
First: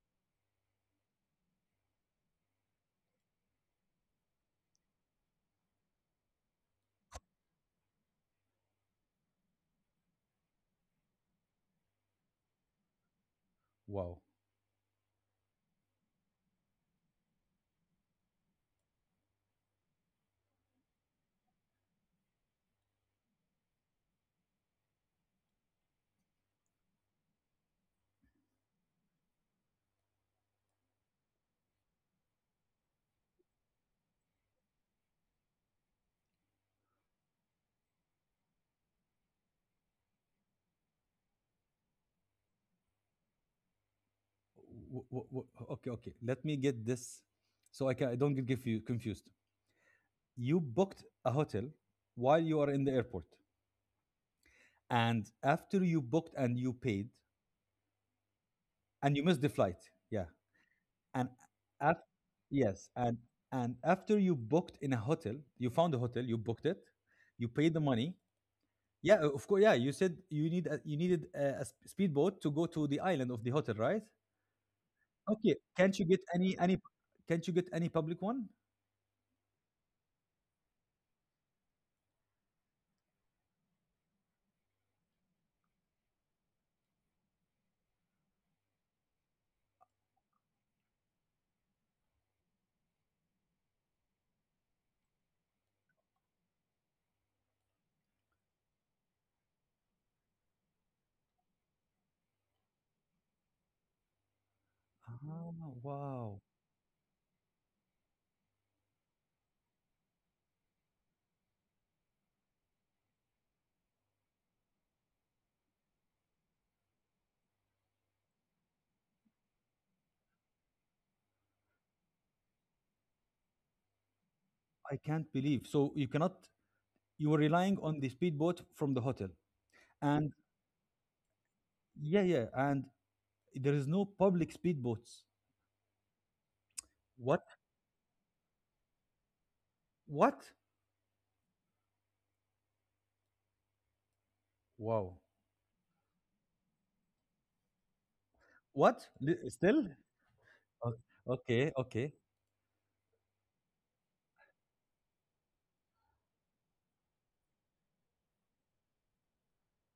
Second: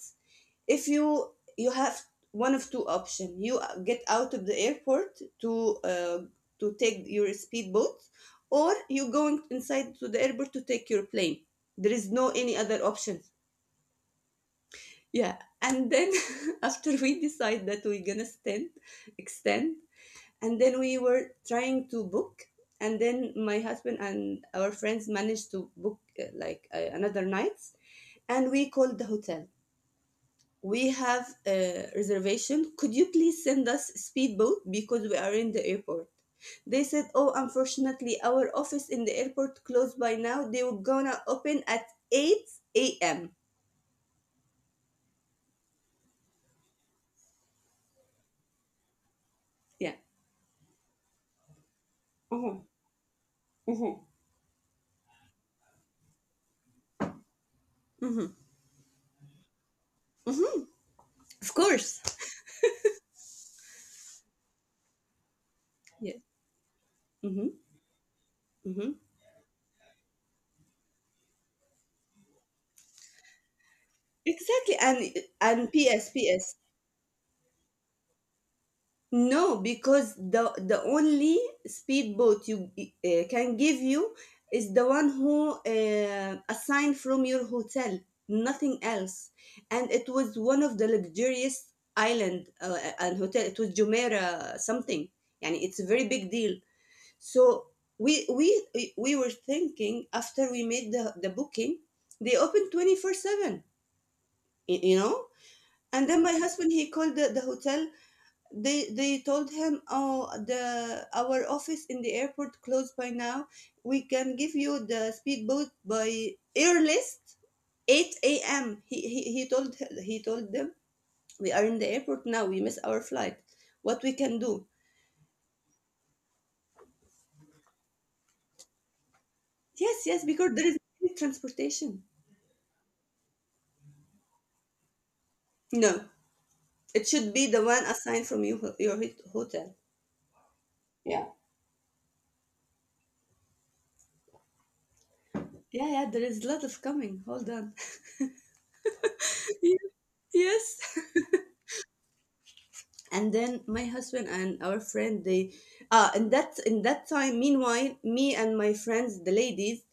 [SPEAKER 2] if you have one of two options, you get out of the airport to take your speedboat, or you going inside to the airport to take your plane. There is no any other option.
[SPEAKER 1] Wow.
[SPEAKER 2] Yeah, and then, after we decide that we're gonna stand, extend, and then we were trying to book, and then my husband and our friends managed to book like another nights. And we called the hotel, we have a reservation, could you please send us speedboat because we are in the airport. They said, oh unfortunately our office in the airport closed by now, they were gonna open at 8 a.m.
[SPEAKER 1] Okay, okay. Let me get this, so I can I don't get confused.
[SPEAKER 2] Yeah.
[SPEAKER 1] You booked a hotel while
[SPEAKER 2] Uh-huh.
[SPEAKER 1] you are in the airport,
[SPEAKER 2] Uh-huh.
[SPEAKER 1] and after you booked and you paid,
[SPEAKER 2] Uh-huh.
[SPEAKER 1] and you missed the flight. Yeah,
[SPEAKER 2] Uh-huh.
[SPEAKER 1] and
[SPEAKER 2] Of
[SPEAKER 1] after
[SPEAKER 2] course.
[SPEAKER 1] yes, and and after you booked in a hotel, you found a
[SPEAKER 2] Yeah.
[SPEAKER 1] hotel, you booked it, you
[SPEAKER 2] Mm-hmm.
[SPEAKER 1] paid the money.
[SPEAKER 2] Mm-hmm.
[SPEAKER 1] Yeah, of course. Yeah, you said you needed a s- speedboat to go to the island of the hotel, right?
[SPEAKER 2] Exactly. and
[SPEAKER 1] Okay,
[SPEAKER 2] and
[SPEAKER 1] can't you
[SPEAKER 2] P.S.
[SPEAKER 1] get any
[SPEAKER 2] ps.
[SPEAKER 1] any can't you get any public one?
[SPEAKER 2] No, because the only speedboat you can give you is the one who assigned from your hotel, nothing else. And it was one of the luxurious island and hotel. It was Jumeirah something. Yani it's a very big deal. So we were thinking, after we made the booking, they open 24/7. You know.
[SPEAKER 1] Ah,
[SPEAKER 2] And then my
[SPEAKER 1] wow.
[SPEAKER 2] husband, he called the hotel. They told him, oh the our office in the airport closed by now, we can give you the speedboat by earliest 8 a.m. He told them, we are in the airport now, we miss our flight, what we can do.
[SPEAKER 1] I can't believe. So you cannot you were relying on the speedboat from the hotel.
[SPEAKER 2] Yes, yes,
[SPEAKER 1] And
[SPEAKER 2] because there is no transportation.
[SPEAKER 1] yeah, yeah, and there is no public speedboats.
[SPEAKER 2] No, it should
[SPEAKER 1] What?
[SPEAKER 2] be the one assigned from your hotel.
[SPEAKER 1] What?
[SPEAKER 2] Yeah,
[SPEAKER 1] Wow.
[SPEAKER 2] yeah, yeah, there is a lot of coming, hold on.
[SPEAKER 1] What? Li- Still?
[SPEAKER 2] Yes,
[SPEAKER 1] O- Okay, okay.
[SPEAKER 2] and then my husband and our friend, they, in that time, meanwhile me and my friends, the ladies,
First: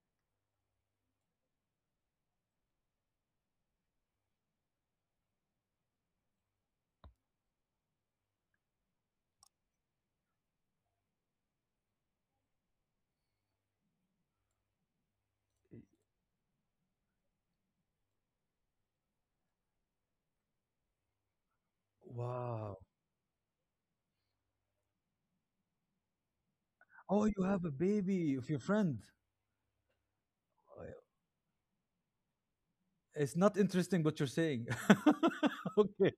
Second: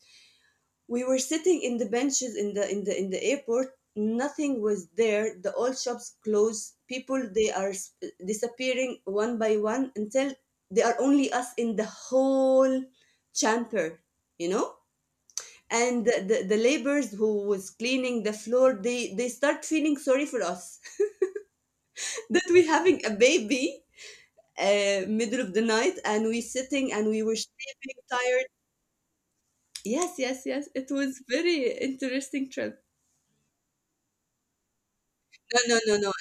[SPEAKER 2] we were sitting in the benches in the airport, nothing was there, the all shops closed, people they are disappearing one by one, until they are only us in the whole chamber you know and the laborers who was cleaning the floor, they start feeling sorry for us. That we're
[SPEAKER 1] Wow.
[SPEAKER 2] having a baby, middle of the night, and we sitting, and we
[SPEAKER 1] Oh,
[SPEAKER 2] were
[SPEAKER 1] you have a
[SPEAKER 2] sleeping
[SPEAKER 1] baby
[SPEAKER 2] tired.
[SPEAKER 1] of your friend.
[SPEAKER 2] Yes, yes, yes,
[SPEAKER 1] Uh,
[SPEAKER 2] it was very interesting trip.
[SPEAKER 1] It's not interesting what you're saying.
[SPEAKER 2] No, no, no, no,
[SPEAKER 1] okay.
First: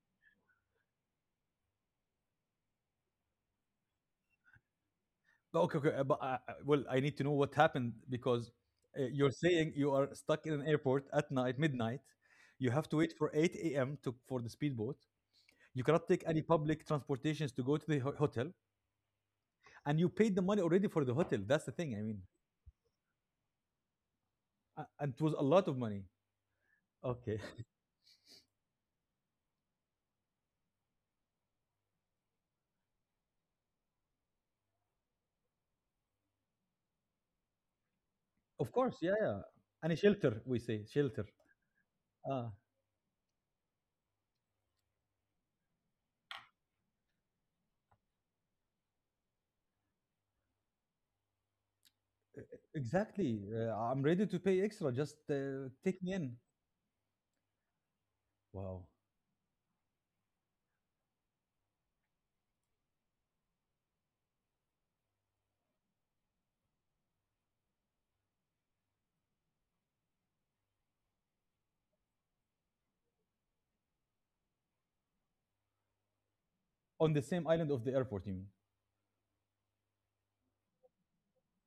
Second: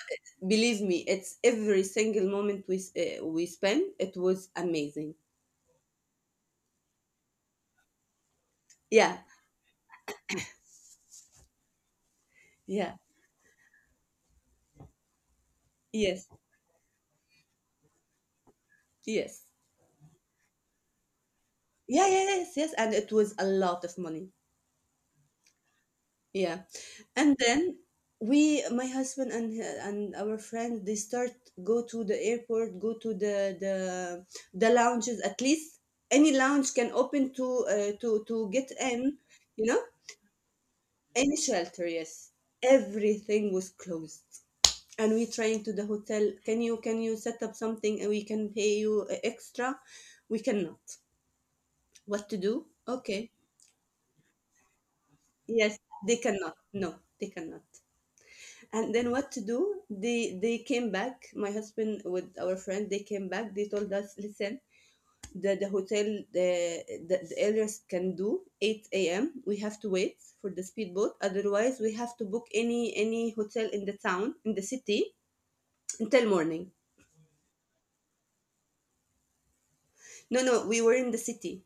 [SPEAKER 2] believe me, it's every single moment we spent, it was amazing.
[SPEAKER 1] No, okay, okay, but well, I need to know what happened because
[SPEAKER 2] Yeah,
[SPEAKER 1] you're saying you are stuck in an airport at night, midnight. You have
[SPEAKER 2] yeah.
[SPEAKER 1] to wait for 8 a.m. to for the speedboat. You cannot take
[SPEAKER 2] Yes,
[SPEAKER 1] any public transportations to go to the ho- hotel,
[SPEAKER 2] yes.
[SPEAKER 1] and you paid the money already for the hotel. That's the thing. I
[SPEAKER 2] Yeah, yeah.
[SPEAKER 1] mean,
[SPEAKER 2] Yes, yes. And it was a lot of money.
[SPEAKER 1] a- and it was a lot of money.
[SPEAKER 2] Yeah. And
[SPEAKER 1] Okay,
[SPEAKER 2] then we, my husband and our friend, they start go to the airport, go to the lounges. At least any lounge can open to get
[SPEAKER 1] of course, yeah,
[SPEAKER 2] in.
[SPEAKER 1] yeah.
[SPEAKER 2] You know,
[SPEAKER 1] And a shelter, we say shelter.
[SPEAKER 2] any shelter. Yes,
[SPEAKER 1] Ah,
[SPEAKER 2] everything was closed. And we trying to the hotel. Can you set up something and we can pay you extra? We cannot. What to do? Okay.
[SPEAKER 1] exactly. I'm ready to pay extra. Just
[SPEAKER 2] Yes,
[SPEAKER 1] take me
[SPEAKER 2] they
[SPEAKER 1] in.
[SPEAKER 2] cannot. No, they cannot.
[SPEAKER 1] Wow.
[SPEAKER 2] And then what to do, they came back, my husband with our friend, they came back, they told us, listen, the hotel, the, the elders can do 8 a.m., we have to wait for the speedboat, otherwise we have to book any hotel in the town in the city until morning.
[SPEAKER 1] On the same island of the airport, you mean?
[SPEAKER 2] No, no, we were in the city.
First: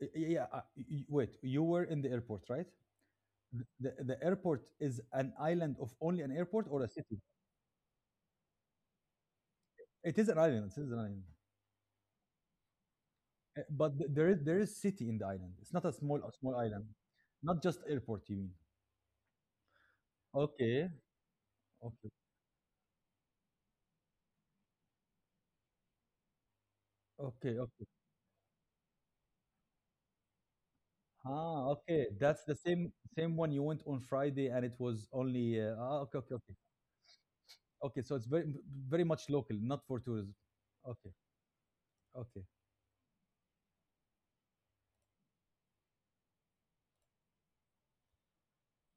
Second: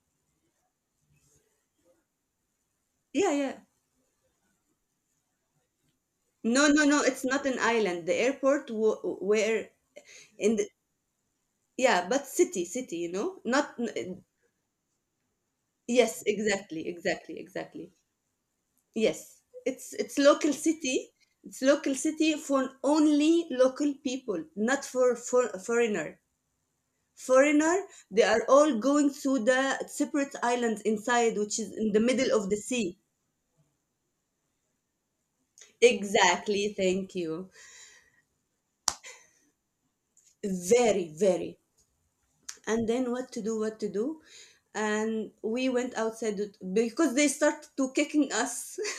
[SPEAKER 1] Y- Yeah, wait, you were in the airport, right?
[SPEAKER 2] Yeah, yeah.
[SPEAKER 1] Th- the airport is an island of only an
[SPEAKER 2] No,
[SPEAKER 1] airport or
[SPEAKER 2] no,
[SPEAKER 1] a
[SPEAKER 2] no,
[SPEAKER 1] city?
[SPEAKER 2] it's not an island, the airport where
[SPEAKER 1] It is an
[SPEAKER 2] in the,
[SPEAKER 1] island, it is an island.
[SPEAKER 2] yeah, but city city, not
[SPEAKER 1] But th- there is city in the island. It's not a small
[SPEAKER 2] yes,
[SPEAKER 1] a small island.
[SPEAKER 2] exactly, exactly,
[SPEAKER 1] Not just
[SPEAKER 2] exactly.
[SPEAKER 1] airport, you mean?
[SPEAKER 2] Yes, it's local
[SPEAKER 1] Okay,
[SPEAKER 2] city. It's local
[SPEAKER 1] okay,
[SPEAKER 2] city for only local people, not for foreigner.
[SPEAKER 1] okay, okay.
[SPEAKER 2] Foreigner, they are all going to the separate islands inside, which
[SPEAKER 1] Ah,
[SPEAKER 2] is in the
[SPEAKER 1] okay.
[SPEAKER 2] middle
[SPEAKER 1] That's
[SPEAKER 2] of
[SPEAKER 1] the
[SPEAKER 2] the
[SPEAKER 1] same
[SPEAKER 2] sea.
[SPEAKER 1] same one you went on Friday and it was only ah, okay, okay, okay.
[SPEAKER 2] Exactly. Thank you.
[SPEAKER 1] Okay, so it's very very much local, not for tourism. Okay,
[SPEAKER 2] Very, very.
[SPEAKER 1] okay.
[SPEAKER 2] And then what to do? What to do? And we went outside because they started to kicking us.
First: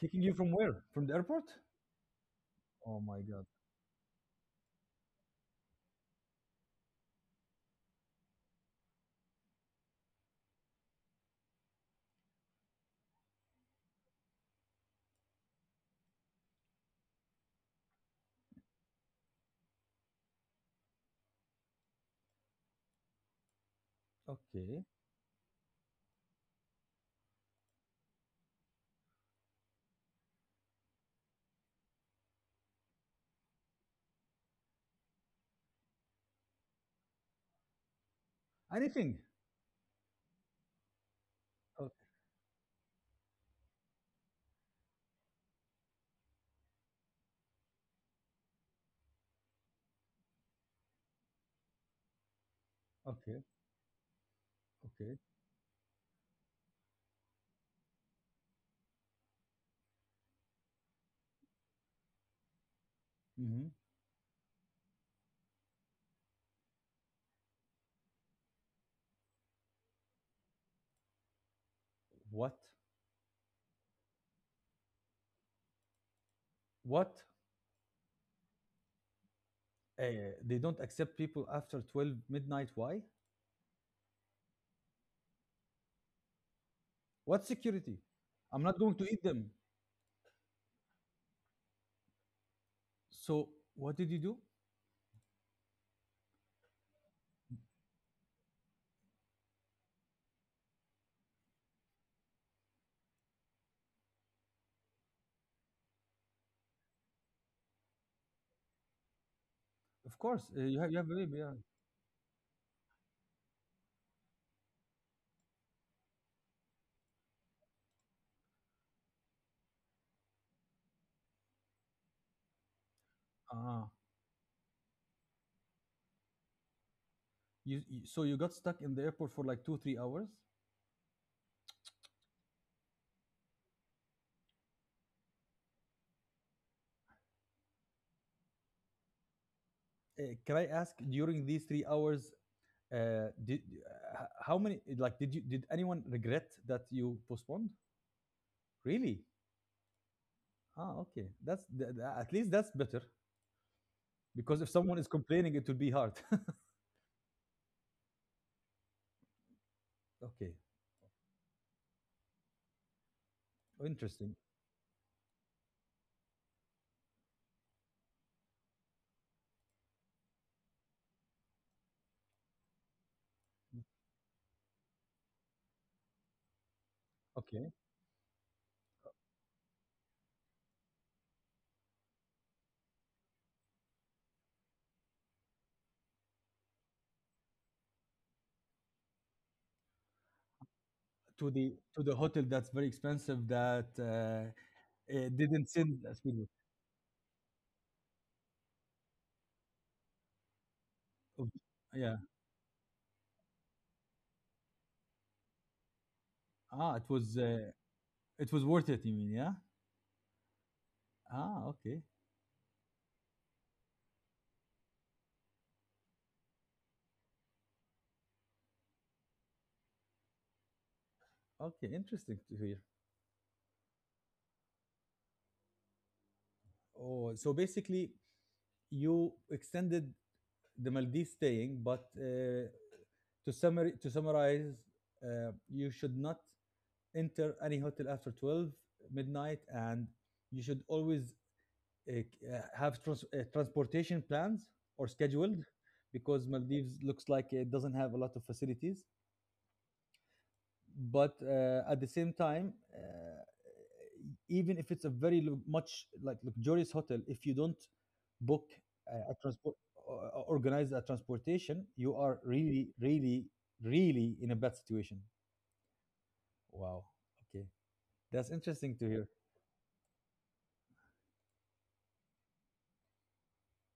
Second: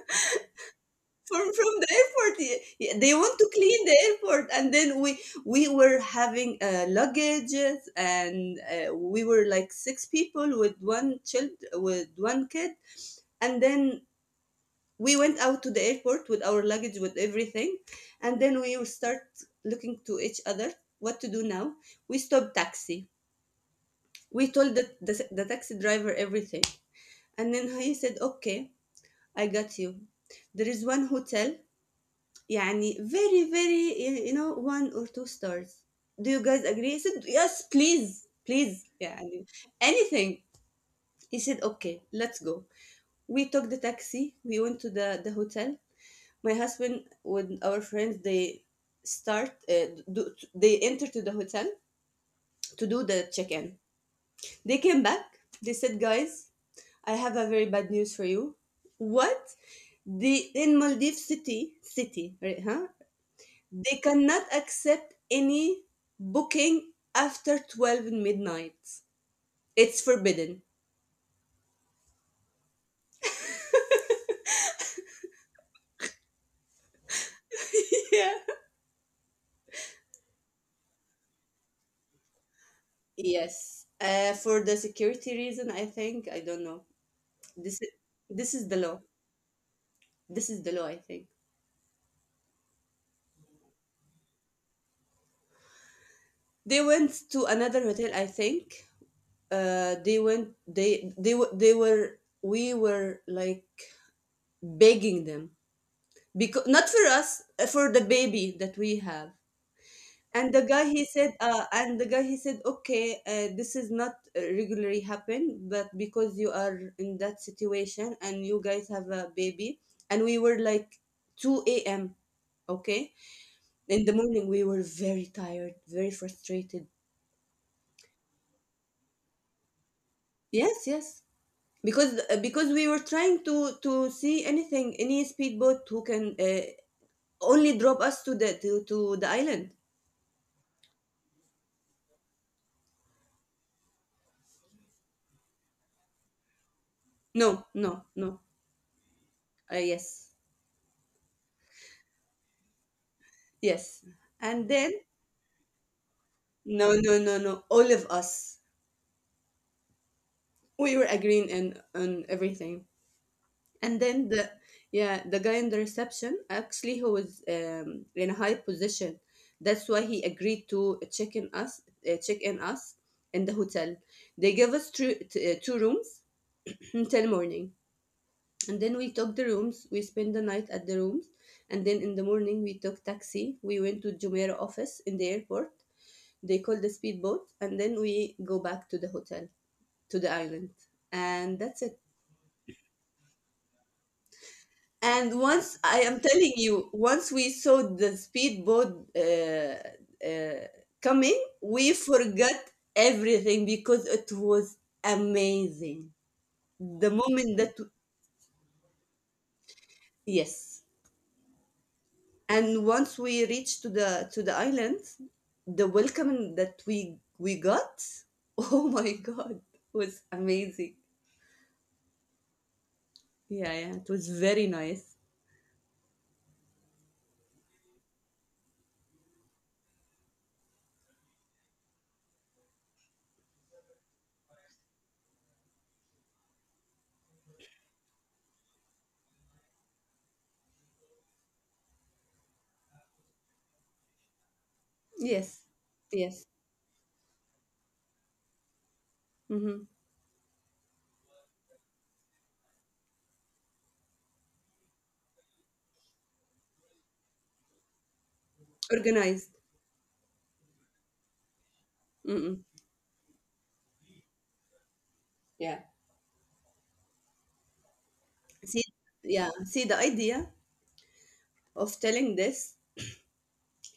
[SPEAKER 1] Kicking you from where? From the airport?
[SPEAKER 2] From the airport.
[SPEAKER 1] Oh
[SPEAKER 2] They
[SPEAKER 1] my
[SPEAKER 2] want
[SPEAKER 1] God.
[SPEAKER 2] to clean the airport, and then we were having luggages, and we were like six people with one child with one kid, and then we went out to the airport with our luggage with everything, and then we will start looking to each other what to do now. We stopped taxi. We told
[SPEAKER 1] Okay.
[SPEAKER 2] the taxi driver everything, and then he said, "Okay, I got you. There is one hotel يعني very very one or two stars, do you guys agree?" He said, "Yes please, please
[SPEAKER 1] Anything.
[SPEAKER 2] يعني, anything." He said,
[SPEAKER 1] O-
[SPEAKER 2] okay, let's go. We took the taxi, we went to the hotel. My husband with our friends, they start they enter to the hotel to do the
[SPEAKER 1] Okay,
[SPEAKER 2] check-in. They came
[SPEAKER 1] okay.
[SPEAKER 2] back, they said, guys, I have a very bad news for you. What? The, in Maldives, city city, right, huh.
[SPEAKER 1] Hmm.
[SPEAKER 2] They cannot accept any booking after 12 midnight. It's forbidden.
[SPEAKER 1] What? What?
[SPEAKER 2] Yeah.
[SPEAKER 1] They don't accept people after 12 midnight. Why?
[SPEAKER 2] Yes. For the security reason, I think. I don't know.
[SPEAKER 1] What
[SPEAKER 2] This is,
[SPEAKER 1] security?
[SPEAKER 2] this
[SPEAKER 1] I'm
[SPEAKER 2] is
[SPEAKER 1] not
[SPEAKER 2] the
[SPEAKER 1] going to
[SPEAKER 2] law.
[SPEAKER 1] eat them.
[SPEAKER 2] This is the law, I think.
[SPEAKER 1] So what did you do?
[SPEAKER 2] They went to another hotel, I think. They went. They were- they were. We were like begging them because not for us, for the baby that we have.
[SPEAKER 1] Of course,
[SPEAKER 2] And
[SPEAKER 1] you have a baby. Yeah.
[SPEAKER 2] the guy he said, "Okay, this is not regularly happen, but because you are in that situation and you guys have a baby and we were like 2 a.m." Okay,
[SPEAKER 1] Ah,
[SPEAKER 2] in the morning we were very tired, very frustrated.
[SPEAKER 1] you so you got stuck in the airport for like two three hours.
[SPEAKER 2] Yes, yes, because because we were trying to see anything, any speedboat who can only drop us to the island.
[SPEAKER 1] Can I ask during these 3 hours, did how many like did you did anyone regret that you
[SPEAKER 2] No,
[SPEAKER 1] postponed?
[SPEAKER 2] no, no.
[SPEAKER 1] Really?
[SPEAKER 2] Yes,
[SPEAKER 1] Ah, okay. That's th- th- at least that's better.
[SPEAKER 2] yes.
[SPEAKER 1] Because
[SPEAKER 2] And
[SPEAKER 1] if
[SPEAKER 2] then
[SPEAKER 1] someone is complaining it will be hard.
[SPEAKER 2] no, no, no, no, all of us.
[SPEAKER 1] Okay.
[SPEAKER 2] We were agreeing and on everything.
[SPEAKER 1] Oh,
[SPEAKER 2] And then
[SPEAKER 1] interesting.
[SPEAKER 2] the, yeah, the guy in the reception, actually, who was in a high position. That's why he agreed to check in us in the hotel. They gave us two rooms until morning,
[SPEAKER 1] Okay,
[SPEAKER 2] and then we took the rooms. We spent the night at the rooms, and then in the morning we took taxi. We went to Jumeirah office in the airport. They called the speedboat, and then we go back to the hotel. To the island, and that's it.
[SPEAKER 1] to the hotel that's very expensive that
[SPEAKER 2] And
[SPEAKER 1] it didn't
[SPEAKER 2] once, I
[SPEAKER 1] send a
[SPEAKER 2] am
[SPEAKER 1] speedboat.
[SPEAKER 2] telling you, once we saw the speedboat, uh, coming,
[SPEAKER 1] Of-
[SPEAKER 2] we
[SPEAKER 1] yeah,
[SPEAKER 2] forgot everything because it was amazing,
[SPEAKER 1] ah
[SPEAKER 2] the moment that,
[SPEAKER 1] it was worth it you mean, yeah.
[SPEAKER 2] yes.
[SPEAKER 1] Ah, okay,
[SPEAKER 2] And once we reached to the island, the welcome that we got, oh my god, was amazing.
[SPEAKER 1] okay, interesting to hear.
[SPEAKER 2] Yeah, yeah, it was very nice.
[SPEAKER 1] Oh so basically you extended the Maldives staying but to summary to summarize, uh, you should not enter any hotel after 12 midnight and you should always have trans- transportation plans or scheduled
[SPEAKER 2] Yes, yes.
[SPEAKER 1] because Maldives looks like it doesn't have a lot of facilities.
[SPEAKER 2] Hmm.
[SPEAKER 1] But at the same time, even if it's a very lu- much like luxurious hotel, if you don't book a
[SPEAKER 2] Organized.
[SPEAKER 1] transport, or organize a transportation, you are
[SPEAKER 2] Mm-mm.
[SPEAKER 1] really, really, really in a bad situation.
[SPEAKER 2] Yeah.
[SPEAKER 1] Wow. Okay, that's
[SPEAKER 2] See,
[SPEAKER 1] interesting to hear.
[SPEAKER 2] yeah, see the idea of telling this.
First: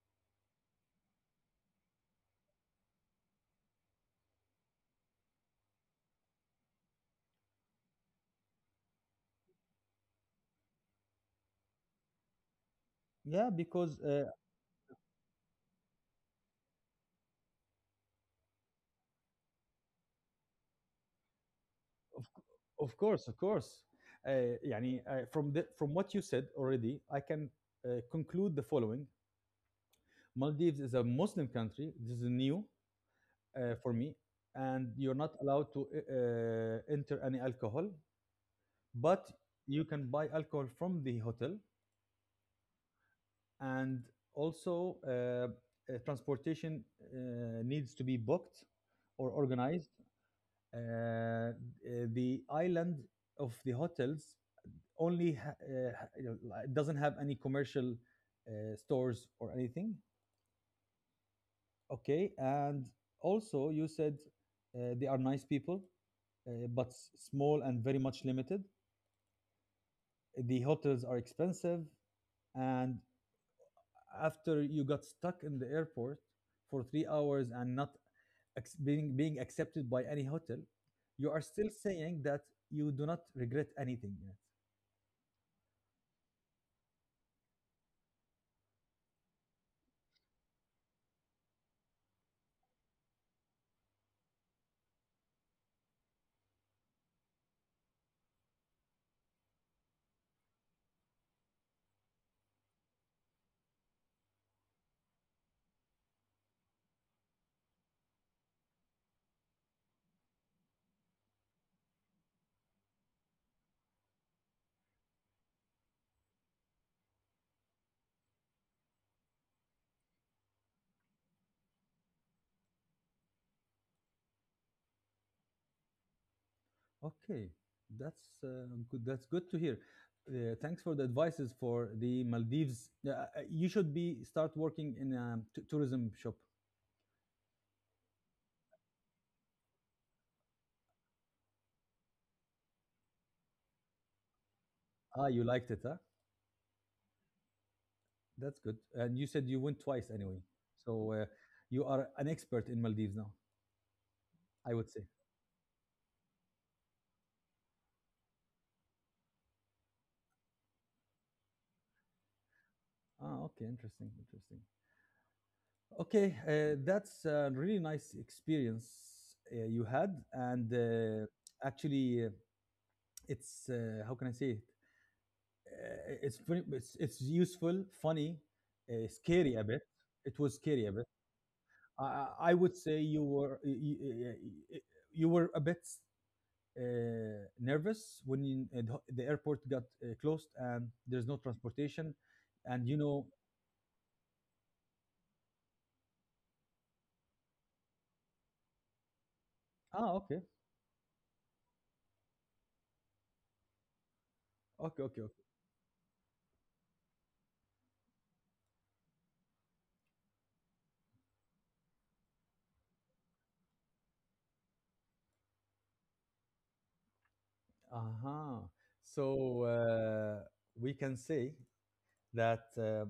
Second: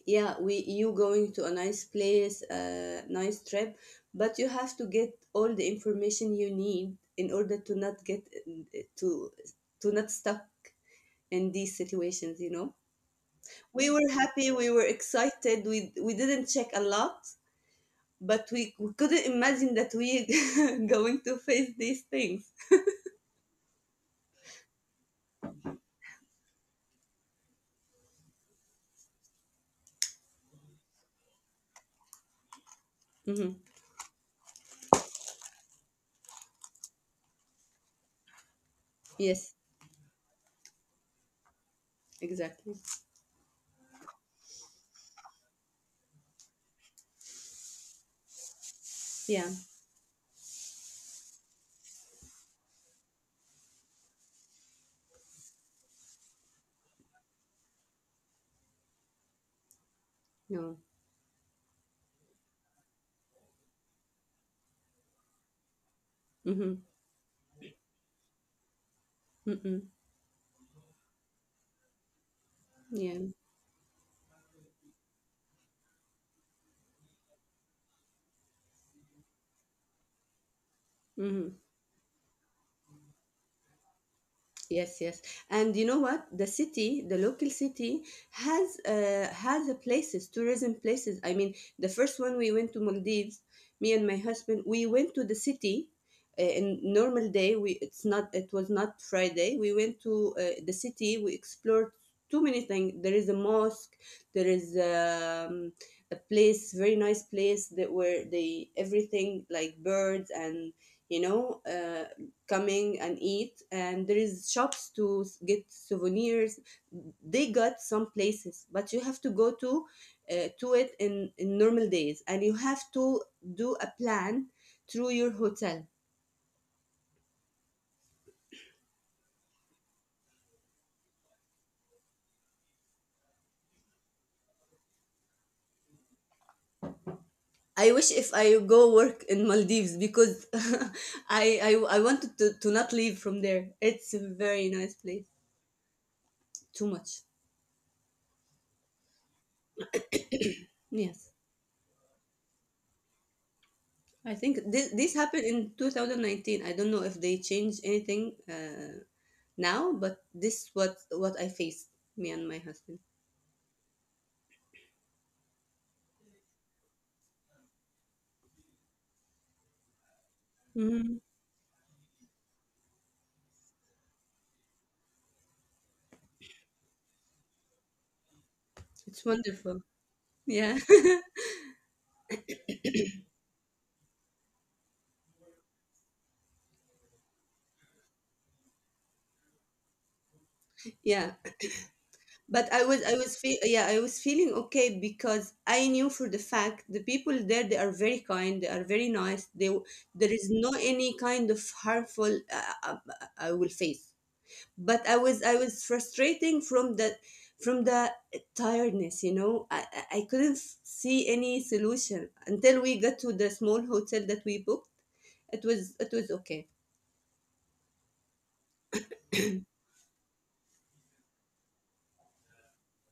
[SPEAKER 2] Yeah, we you going to a nice place, a nice trip, but you have to get all the information you need in order to not get to to not stuck in these situations. You know,
[SPEAKER 1] Yeah,
[SPEAKER 2] we
[SPEAKER 1] because
[SPEAKER 2] were happy, we were excited, we didn't check a lot, but we couldn't imagine that we going to face these things.
[SPEAKER 1] of course, of course. يعني, from the, from what you said already, I can conclude the following: Maldives is a Muslim country. This is new
[SPEAKER 2] Mm-hmm.
[SPEAKER 1] for me, and you're not allowed to enter any alcohol, but
[SPEAKER 2] Yes,
[SPEAKER 1] you can buy alcohol from the hotel,
[SPEAKER 2] exactly.
[SPEAKER 1] and also transportation needs to be booked or
[SPEAKER 2] Yeah.
[SPEAKER 1] organized. Uh, uh, the island of the hotels only ha- you know, it doesn't have any commercial stores or anything.
[SPEAKER 2] No.
[SPEAKER 1] Okay, and also you said they are nice people,
[SPEAKER 2] Mm-hmm.
[SPEAKER 1] but s- small and very much limited.
[SPEAKER 2] Mm-mm.
[SPEAKER 1] The hotels are expensive, and
[SPEAKER 2] Yeah.
[SPEAKER 1] after you got stuck in the airport for 3 hours and not ac- being being accepted by any hotel, you are
[SPEAKER 2] Hmm.
[SPEAKER 1] still saying that you do not regret anything yet.
[SPEAKER 2] Yes, yes. And you know what? The city, the local city, has a places, tourism places. I mean, the first one we went to Maldives, me and my husband, we went to the city. In normal day, we it's not it was not Friday. We went to the city. We explored too many things. There is a mosque. There is a place, very nice place that where they everything like birds and you know. Coming and eat, and there is shops to s- get souvenirs. They got some places, but you have to go to it in normal days, and you have to do a plan through your hotel.
[SPEAKER 1] Okay, that's good. That's good to hear. Thanks for the advices for the Maldives. Yeah, you should be start working in a t- tourism shop.
[SPEAKER 2] I wish if I go work in Maldives, because I wanted to not leave from there. It's a very nice place.
[SPEAKER 1] Ah, you liked it, huh?
[SPEAKER 2] Too much.
[SPEAKER 1] That's good. And you said you went twice anyway, so
[SPEAKER 2] Yes,
[SPEAKER 1] you are an expert in Maldives now.
[SPEAKER 2] I think
[SPEAKER 1] I
[SPEAKER 2] this,
[SPEAKER 1] would say.
[SPEAKER 2] this happened in 2019. I don't know if they changed anything, now, but this what I faced, me and my husband.
[SPEAKER 1] Ah, okay, interesting, interesting. Okay, that's a really nice experience you had, and
[SPEAKER 2] Mhm.
[SPEAKER 1] actually, it's how can I say it? It's pretty, it's useful, funny,
[SPEAKER 2] It's
[SPEAKER 1] scary a
[SPEAKER 2] wonderful.
[SPEAKER 1] bit. It was
[SPEAKER 2] Yeah.
[SPEAKER 1] scary a bit. I would say you were you, you were a bit nervous when the airport got closed and there's
[SPEAKER 2] Yeah.
[SPEAKER 1] no transportation,
[SPEAKER 2] But
[SPEAKER 1] and you know,
[SPEAKER 2] yeah, I was feeling okay because I knew for the fact the people there, they are very kind, they are very nice. They,
[SPEAKER 1] ah,
[SPEAKER 2] there
[SPEAKER 1] okay,
[SPEAKER 2] is no any kind of harmful I will face.
[SPEAKER 1] okay,
[SPEAKER 2] But I
[SPEAKER 1] okay,
[SPEAKER 2] was
[SPEAKER 1] okay.
[SPEAKER 2] I was frustrating from the tiredness, you know. I couldn't see any solution until we got to the small hotel that we booked. It was, it was okay.
[SPEAKER 1] Uh-huh. So we can say that.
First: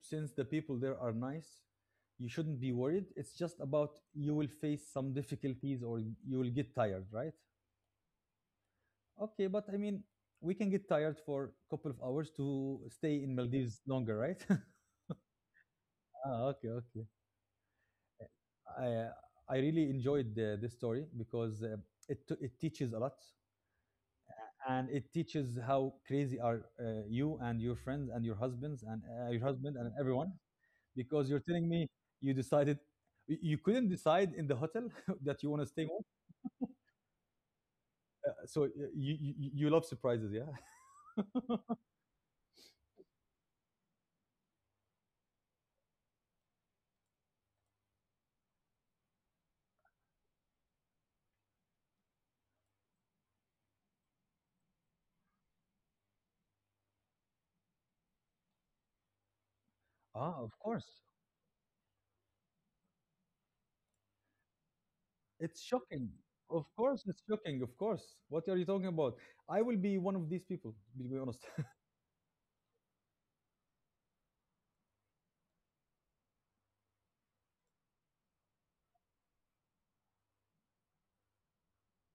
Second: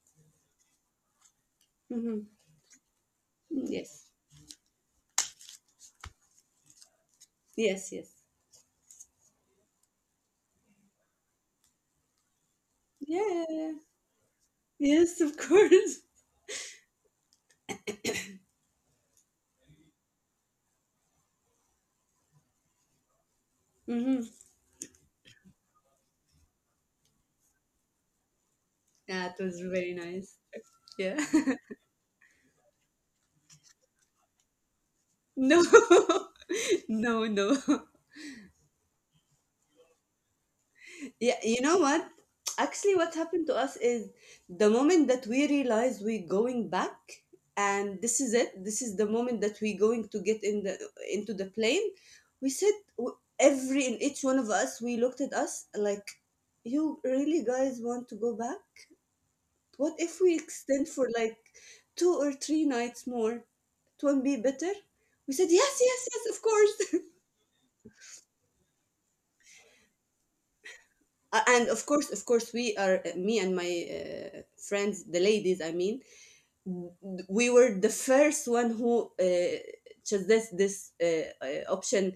[SPEAKER 1] Since the people there are nice,
[SPEAKER 2] Mm-hmm.
[SPEAKER 1] you shouldn't be worried. It's just about
[SPEAKER 2] Yes,
[SPEAKER 1] you will face some difficulties or you will get tired, right?
[SPEAKER 2] yes, yes.
[SPEAKER 1] Okay, but I mean, we can get tired for a couple of hours to stay in
[SPEAKER 2] Yeah.
[SPEAKER 1] Maldives longer, right?
[SPEAKER 2] Yes, of course.
[SPEAKER 1] Ah, okay, okay. I uh, I really enjoyed the, this story because it t- it teaches a lot
[SPEAKER 2] Mm-hmm.
[SPEAKER 1] and it teaches how crazy are you and your friends and your husbands and
[SPEAKER 2] Yeah, it
[SPEAKER 1] your
[SPEAKER 2] was
[SPEAKER 1] husband and
[SPEAKER 2] very
[SPEAKER 1] everyone.
[SPEAKER 2] nice. Yeah.
[SPEAKER 1] Because you're telling me you decided y- you couldn't decide in the hotel that you want
[SPEAKER 2] No,
[SPEAKER 1] to stay more.
[SPEAKER 2] no, no.
[SPEAKER 1] So you you you love surprises, yeah?
[SPEAKER 2] Yeah, you know what? Actually, what happened to us is the moment that we realize we're going back, and this is it. This is the moment that we're going to get in the into the plane. We said, w- every and each one of us, we looked at us like, "You really guys want to go back? What if we
[SPEAKER 1] Ah, of
[SPEAKER 2] extend
[SPEAKER 1] course.
[SPEAKER 2] for like two or three nights more? It won't be better." We said,
[SPEAKER 1] It's
[SPEAKER 2] "Yes, yes,
[SPEAKER 1] shocking.
[SPEAKER 2] yes, of
[SPEAKER 1] Of
[SPEAKER 2] course."
[SPEAKER 1] course, it's shocking. Of course. What are you talking about? I will be one of these people, to be honest.
[SPEAKER 2] And of course, of course, we are, me and my friends, the ladies, I mean, we were the first one who chose this option.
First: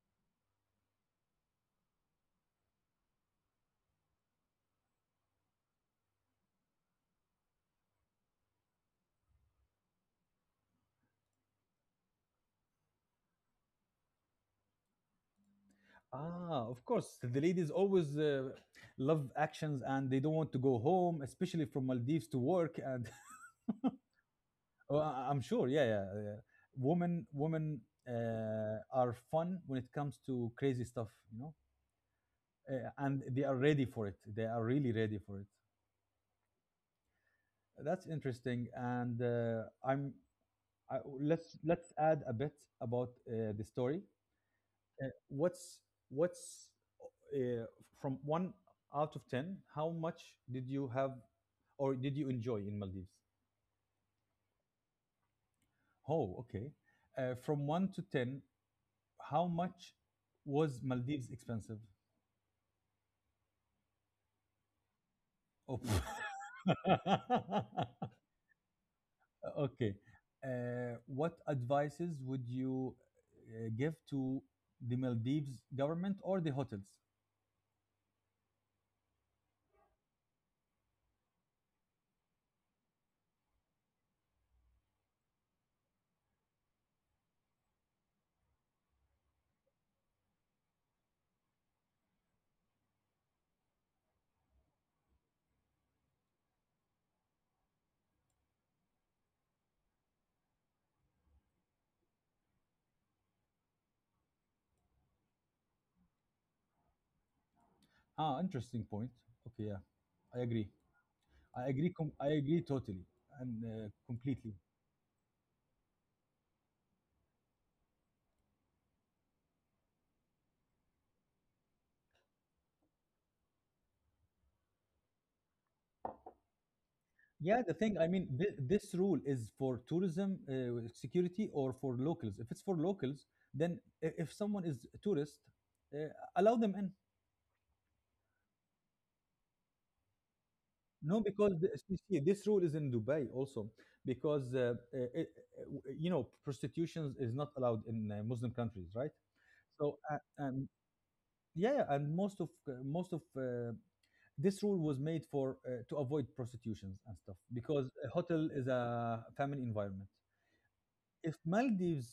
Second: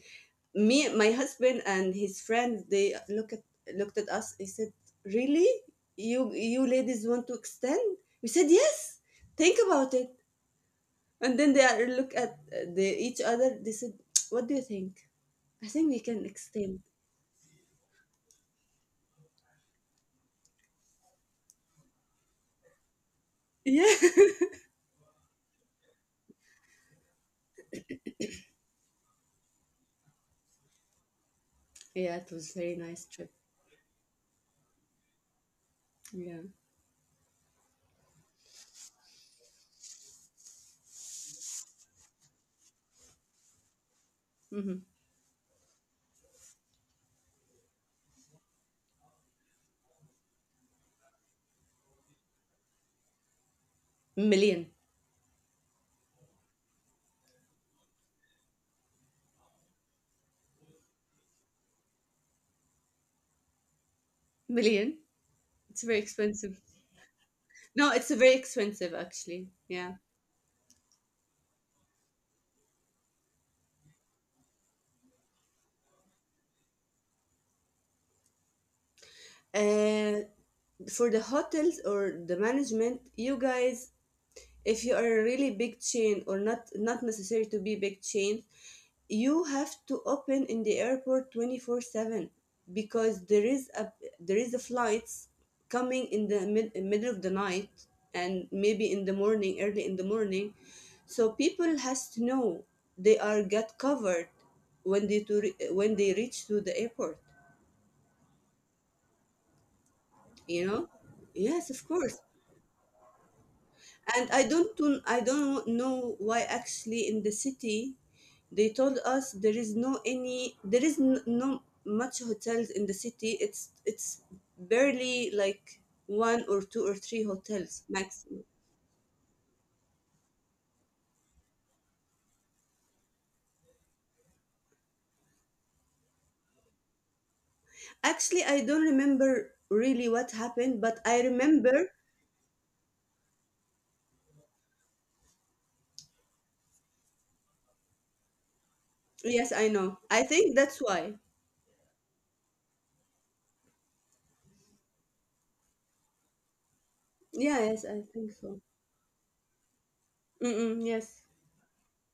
[SPEAKER 2] Me, my husband and his friends, they looked at us, they said, really, you ladies want to extend? We said yes. Think about it. And then look at each other, they said, what do you think? I think we can extend.
[SPEAKER 1] Ah, of course. The ladies always love actions and they don't want to go home, especially from Maldives to work. And
[SPEAKER 2] Yeah.
[SPEAKER 1] oh, I'm sure, yeah, yeah, yeah. Women, women are fun when it comes to crazy stuff, you know,
[SPEAKER 2] Yeah, it was very nice
[SPEAKER 1] and
[SPEAKER 2] trip.
[SPEAKER 1] they are ready for it. They are really ready for it.
[SPEAKER 2] Yeah.
[SPEAKER 1] That's interesting. And let's add a bit about the story.
[SPEAKER 2] Mm-hmm.
[SPEAKER 1] Uh, what's what's uh, from one out of ten, how much did you have or did you enjoy in Maldives?
[SPEAKER 2] Million.
[SPEAKER 1] Oh, okay. From one to ten, how much was Maldives expensive?
[SPEAKER 2] Million.
[SPEAKER 1] Oh.
[SPEAKER 2] It's very expensive. No, it's very expensive actually.
[SPEAKER 1] Okay.
[SPEAKER 2] Yeah.
[SPEAKER 1] What advices would you give to the Maldives government or the hotels?
[SPEAKER 2] Uh, for the hotels or the management, you guys, if you are a really big chain or not, not necessary to be big chain, you have to open in the airport 24/7, because there is a, there is a flights coming in the middle of the night, and maybe in the morning, early in the morning, so people has to know they are get covered when they when they reach to the airport.
[SPEAKER 1] Ah, interesting point. Okay, yeah, I
[SPEAKER 2] You
[SPEAKER 1] agree.
[SPEAKER 2] know. Yes,
[SPEAKER 1] I
[SPEAKER 2] of
[SPEAKER 1] agree. Com-
[SPEAKER 2] course.
[SPEAKER 1] I agree totally and
[SPEAKER 2] And
[SPEAKER 1] completely.
[SPEAKER 2] I don't know why actually in the city they told us there is no any, there is no much hotels in the city. It's barely like one or two or three
[SPEAKER 1] Yeah, the
[SPEAKER 2] hotels
[SPEAKER 1] thing, I mean,
[SPEAKER 2] maximum.
[SPEAKER 1] th- this rule is for tourism security or for locals. If it's for locals, then I- if someone is a tourist, uh, allow them in.
[SPEAKER 2] Actually, I don't remember really what happened, but
[SPEAKER 1] No,
[SPEAKER 2] I
[SPEAKER 1] because the,
[SPEAKER 2] remember.
[SPEAKER 1] you see, this rule is in Dubai also, because it, uh, you know prostitution is not allowed in Muslim countries, right?
[SPEAKER 2] Yes, I know,
[SPEAKER 1] So,
[SPEAKER 2] I think that's why.
[SPEAKER 1] yeah, yeah, and most of this rule was made for to avoid prostitutions and stuff
[SPEAKER 2] Yeah, yes,
[SPEAKER 1] because
[SPEAKER 2] I
[SPEAKER 1] a
[SPEAKER 2] think
[SPEAKER 1] hotel
[SPEAKER 2] so.
[SPEAKER 1] is a family environment.
[SPEAKER 2] Mm-mm, yes.
[SPEAKER 1] If Maldives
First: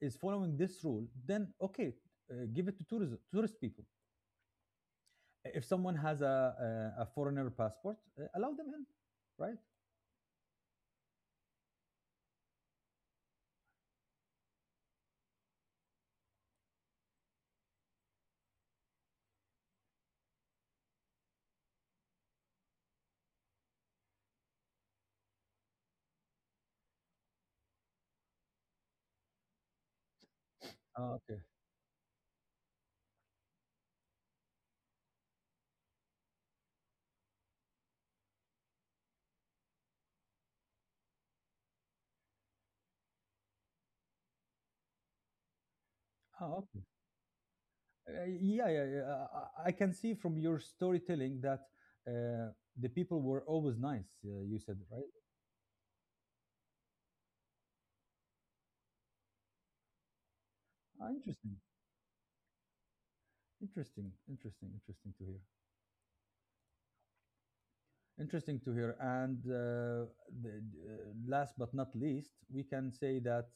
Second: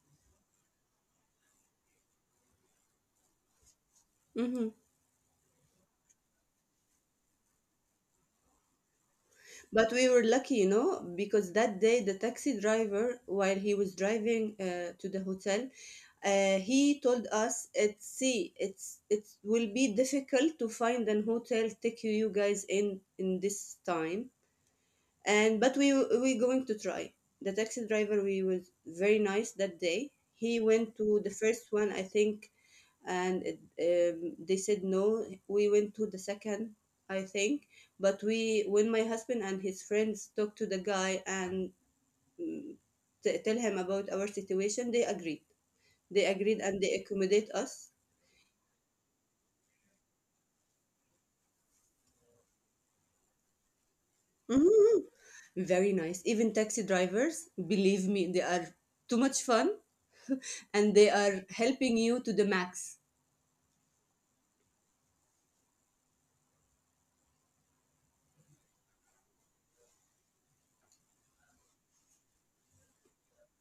[SPEAKER 1] is following this rule, then okay, give it to tourism, tourist people.
[SPEAKER 2] Mm-hmm.
[SPEAKER 1] If someone has a foreigner passport, allow them in, right?
[SPEAKER 2] But we were lucky, you know, because that day the taxi driver, while he was driving to the hotel, he told us, "It's see, it's it will be difficult to find an hotel take you you guys in this time." And but we going to try. The taxi driver, we was very nice that day. He went
[SPEAKER 1] Oh,
[SPEAKER 2] to the
[SPEAKER 1] okay.
[SPEAKER 2] first one, I think, and it, they said no, we went to the second, I think. But we, when my husband and his friends talked to the guy and mm, tell him about our situation, they agreed. They
[SPEAKER 1] Oh,
[SPEAKER 2] agreed, and
[SPEAKER 1] okay.
[SPEAKER 2] they accommodate us.
[SPEAKER 1] Yeah, yeah, yeah. I can see from your storytelling that uh, the people were always nice. You said right.
[SPEAKER 2] Mhm. Very nice, even taxi drivers, believe me, they are too much fun, and they
[SPEAKER 1] Ah,
[SPEAKER 2] are
[SPEAKER 1] interesting,
[SPEAKER 2] helping you to the max.
[SPEAKER 1] interesting, interesting, interesting to hear. Interesting to hear. And the, last but not least, we can say that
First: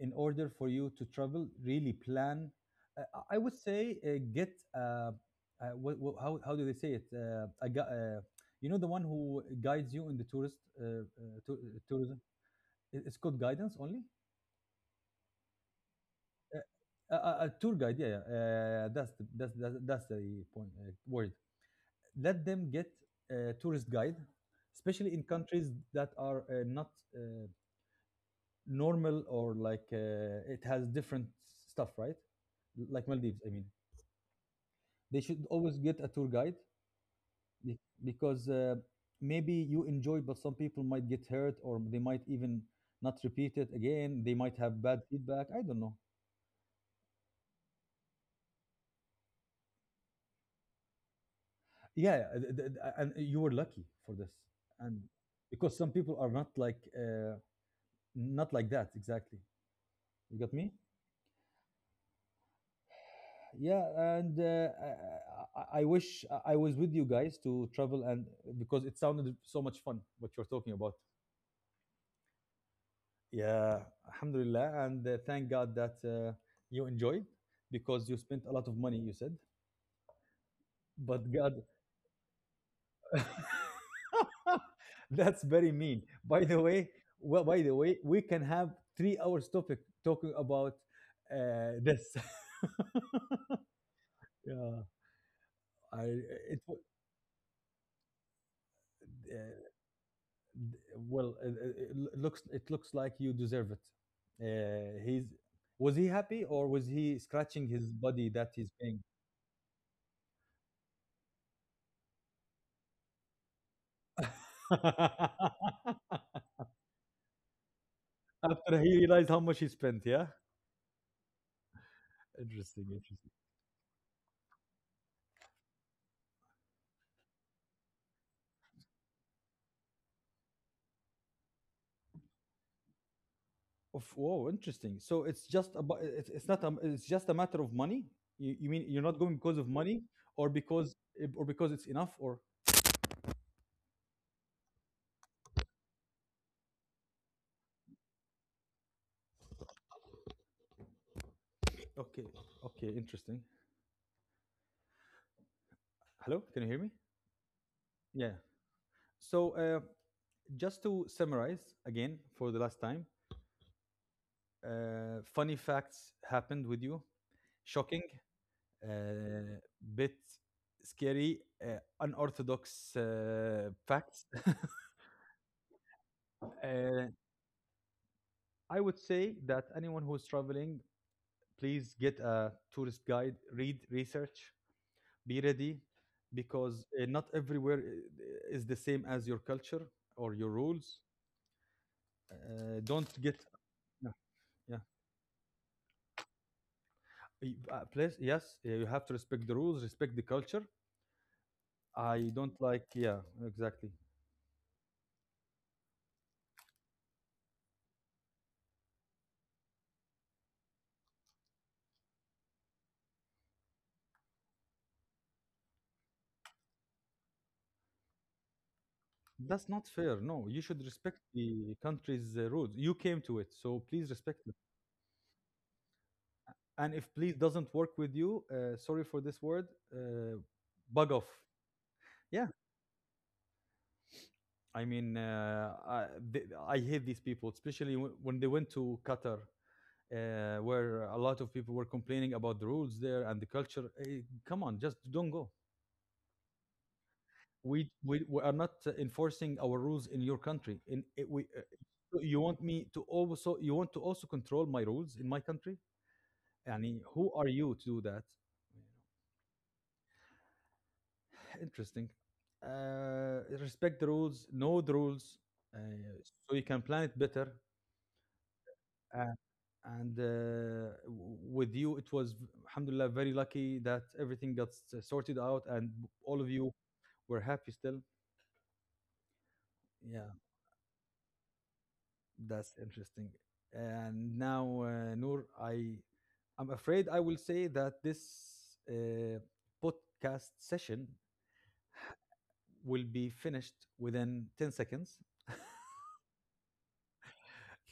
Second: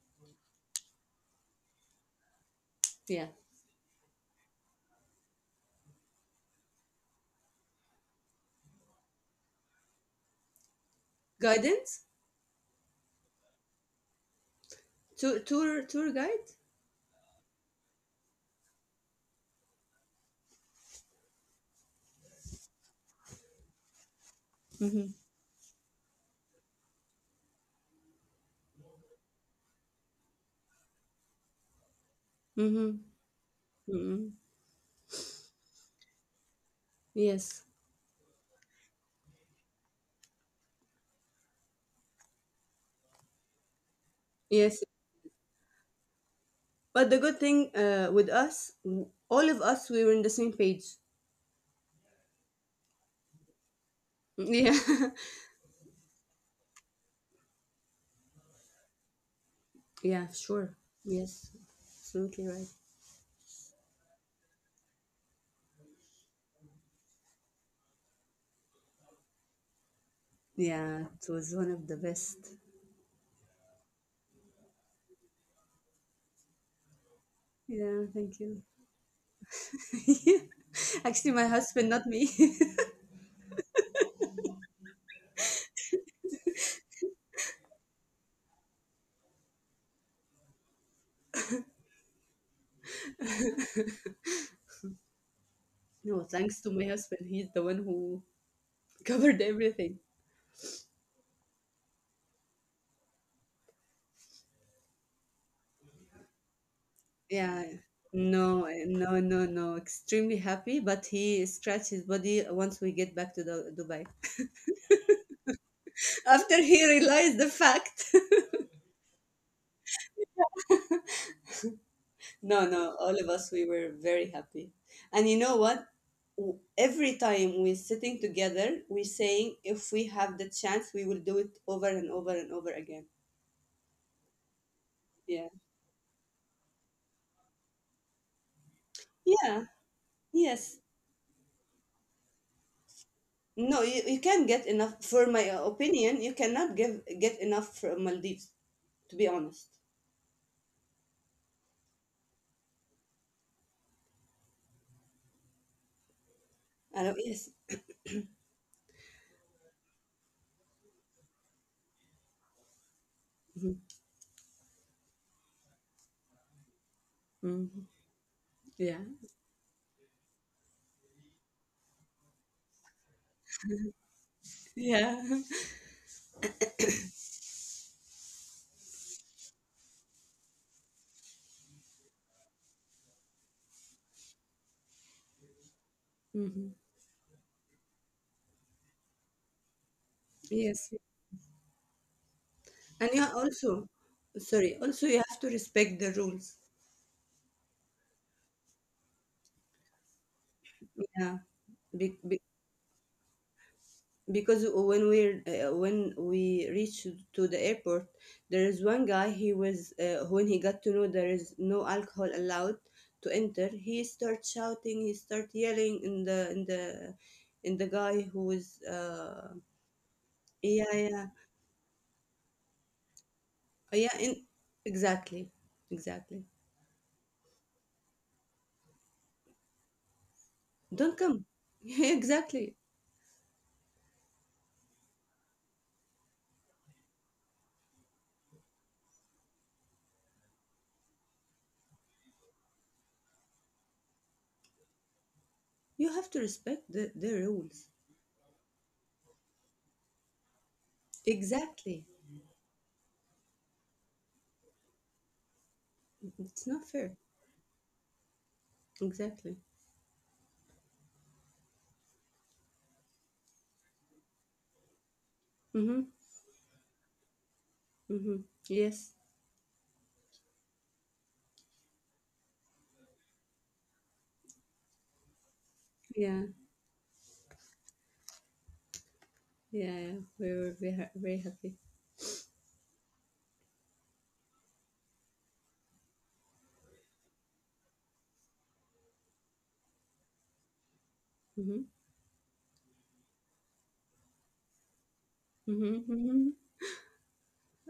[SPEAKER 1] in order for you to travel, really plan. Uh,
[SPEAKER 2] Yeah.
[SPEAKER 1] I would say how do they say it? You know the one who guides you in the tourist
[SPEAKER 2] Guidance.
[SPEAKER 1] tourism. It- It's called guidance only.
[SPEAKER 2] Tour guide.
[SPEAKER 1] Uh, a, a tour guide, yeah, yeah. That's the that's the point word. Let them get a tourist guide, especially
[SPEAKER 2] Mm-hmm.
[SPEAKER 1] in countries that are not uh, normal or like it has different stuff, right?
[SPEAKER 2] Mm-hmm.
[SPEAKER 1] Like Maldives, I mean.
[SPEAKER 2] Mm-hmm.
[SPEAKER 1] They should always get a tour guide
[SPEAKER 2] Yes,
[SPEAKER 1] be- because maybe you enjoy but some people might get hurt or they might even not repeat it again, they might have
[SPEAKER 2] yes.
[SPEAKER 1] bad feedback, I don't know.
[SPEAKER 2] But the good thing with us, all of us, we were in the same page.
[SPEAKER 1] Yeah, yeah, th- th- th- and you were lucky for this,
[SPEAKER 2] Yeah.
[SPEAKER 1] and because some people are not like not like that exactly.
[SPEAKER 2] Yeah,
[SPEAKER 1] You got me.
[SPEAKER 2] sure. Yes, absolutely right.
[SPEAKER 1] Yeah. And I wish I was with you guys to travel and because it sounded so much fun what you're talking about.
[SPEAKER 2] Yeah, it was one of the best.
[SPEAKER 1] Yeah, Alhamdulillah, and thank God that you enjoyed because
[SPEAKER 2] Yeah,
[SPEAKER 1] you spent
[SPEAKER 2] thank
[SPEAKER 1] a lot
[SPEAKER 2] you.
[SPEAKER 1] of money. You said, but
[SPEAKER 2] Actually, my
[SPEAKER 1] God,
[SPEAKER 2] husband, not me.
[SPEAKER 1] that's very mean. By the way, well, by the way, we can have 3 hours topic talking about this. Yeah, I
[SPEAKER 2] No,
[SPEAKER 1] it
[SPEAKER 2] thanks to
[SPEAKER 1] w-
[SPEAKER 2] my husband. He's the one who
[SPEAKER 1] uh,
[SPEAKER 2] covered everything.
[SPEAKER 1] d- well, it lo- looks it looks like you deserve it. He's was he happy or was he scratching
[SPEAKER 2] Yeah.
[SPEAKER 1] his body that he's paying?
[SPEAKER 2] No, no, no. Extremely happy, but he scratched his body once we get back to the, Dubai. After he realized the fact.
[SPEAKER 1] After he realized how much he spent, yeah.
[SPEAKER 2] No,
[SPEAKER 1] Interesting,
[SPEAKER 2] no, all
[SPEAKER 1] interesting.
[SPEAKER 2] of us, we were very happy. And you know what? W- Every time we're sitting together, we're saying, if we have the chance, we will do it over and over and over again.
[SPEAKER 1] Of oh, interesting. So it's
[SPEAKER 2] Yeah.
[SPEAKER 1] just about it's not a, it's just a matter of money. You mean you're not going because of
[SPEAKER 2] Yeah.
[SPEAKER 1] money or
[SPEAKER 2] Yes.
[SPEAKER 1] because or because it's enough or
[SPEAKER 2] No, you can't get enough. For my opinion, you cannot give get enough from Maldives, to be honest.
[SPEAKER 1] okay, okay, interesting. Hello, can you hear me?
[SPEAKER 2] I know. Yes.
[SPEAKER 1] Yeah. So just to summarize again for the last time,
[SPEAKER 2] Mhm.
[SPEAKER 1] funny facts happened with you,
[SPEAKER 2] Mhm.
[SPEAKER 1] shocking,
[SPEAKER 2] Yeah.
[SPEAKER 1] uh, bit scary, unorthodox facts.
[SPEAKER 2] Yeah.
[SPEAKER 1] uh, I would say that anyone who's traveling, please get a tourist guide, read, research, be ready,
[SPEAKER 2] Mhm.
[SPEAKER 1] because not everywhere I- is the same as your culture or your
[SPEAKER 2] Yes.
[SPEAKER 1] rules. Don't
[SPEAKER 2] And you
[SPEAKER 1] get
[SPEAKER 2] also,
[SPEAKER 1] yeah, yeah.
[SPEAKER 2] sorry, also you have to respect the rules.
[SPEAKER 1] Please, yes, you have to respect the rules, respect the culture.
[SPEAKER 2] Yeah. Be
[SPEAKER 1] I
[SPEAKER 2] Be-
[SPEAKER 1] don't like, yeah, exactly.
[SPEAKER 2] because when we reached to the airport, there is one guy, he was when he got to know there is no alcohol allowed to enter, he start shouting, he start yelling in the in the in the guy who was
[SPEAKER 1] That's not fair. No, you should
[SPEAKER 2] yeah,
[SPEAKER 1] respect
[SPEAKER 2] yeah,
[SPEAKER 1] the country's rules. You came to it, so please
[SPEAKER 2] yeah, in,
[SPEAKER 1] respect it.
[SPEAKER 2] exactly, exactly.
[SPEAKER 1] And if please doesn't work with you, sorry for this word, uh, bug
[SPEAKER 2] Don't
[SPEAKER 1] off.
[SPEAKER 2] come.
[SPEAKER 1] Yeah,
[SPEAKER 2] Exactly.
[SPEAKER 1] I mean, th I hate these people, especially w when they went to Qatar, where a lot of people were complaining about the rules there and the culture. Eh, come on, just don't go.
[SPEAKER 2] You have to respect the
[SPEAKER 1] We,
[SPEAKER 2] rules.
[SPEAKER 1] we are not enforcing our rules in your country. In it,
[SPEAKER 2] Exactly.
[SPEAKER 1] so you want me to also you want to also control my rules in my country?
[SPEAKER 2] It's
[SPEAKER 1] I
[SPEAKER 2] not
[SPEAKER 1] mean,
[SPEAKER 2] fair.
[SPEAKER 1] who are you to do that?
[SPEAKER 2] Exactly.
[SPEAKER 1] Interesting. Uh, Respect the rules, know the rules, uh,
[SPEAKER 2] Mm-hmm.
[SPEAKER 1] so you can plan it better.
[SPEAKER 2] Mm-hmm. Yes.
[SPEAKER 1] eh, and with you it was v- alhamdulillah very lucky that everything got s- sorted out and all
[SPEAKER 2] Yeah.
[SPEAKER 1] of you were happy still,
[SPEAKER 2] Yeah, yeah.
[SPEAKER 1] yeah.
[SPEAKER 2] We were very, very happy.
[SPEAKER 1] That's interesting. And now Noor, I'm afraid I will say that this uh, podcast session
[SPEAKER 2] Hmm.
[SPEAKER 1] will be finished within 10 seconds.
[SPEAKER 2] Hmm. Hmm.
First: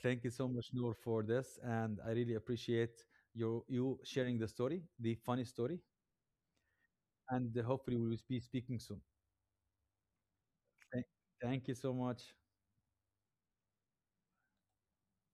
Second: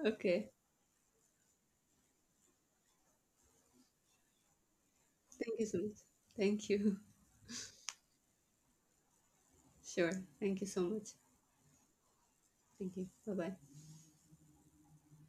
[SPEAKER 1] Thank you so
[SPEAKER 2] Okay.
[SPEAKER 1] much Noor for this and I really appreciate your you sharing the story, the funny
[SPEAKER 2] Thank you so
[SPEAKER 1] story,
[SPEAKER 2] much. Thank you.
[SPEAKER 1] and hopefully we will be speaking soon.
[SPEAKER 2] Sure. Thank you so
[SPEAKER 1] Thank,
[SPEAKER 2] much.
[SPEAKER 1] thank you so much.
[SPEAKER 2] Thank you. Bye bye.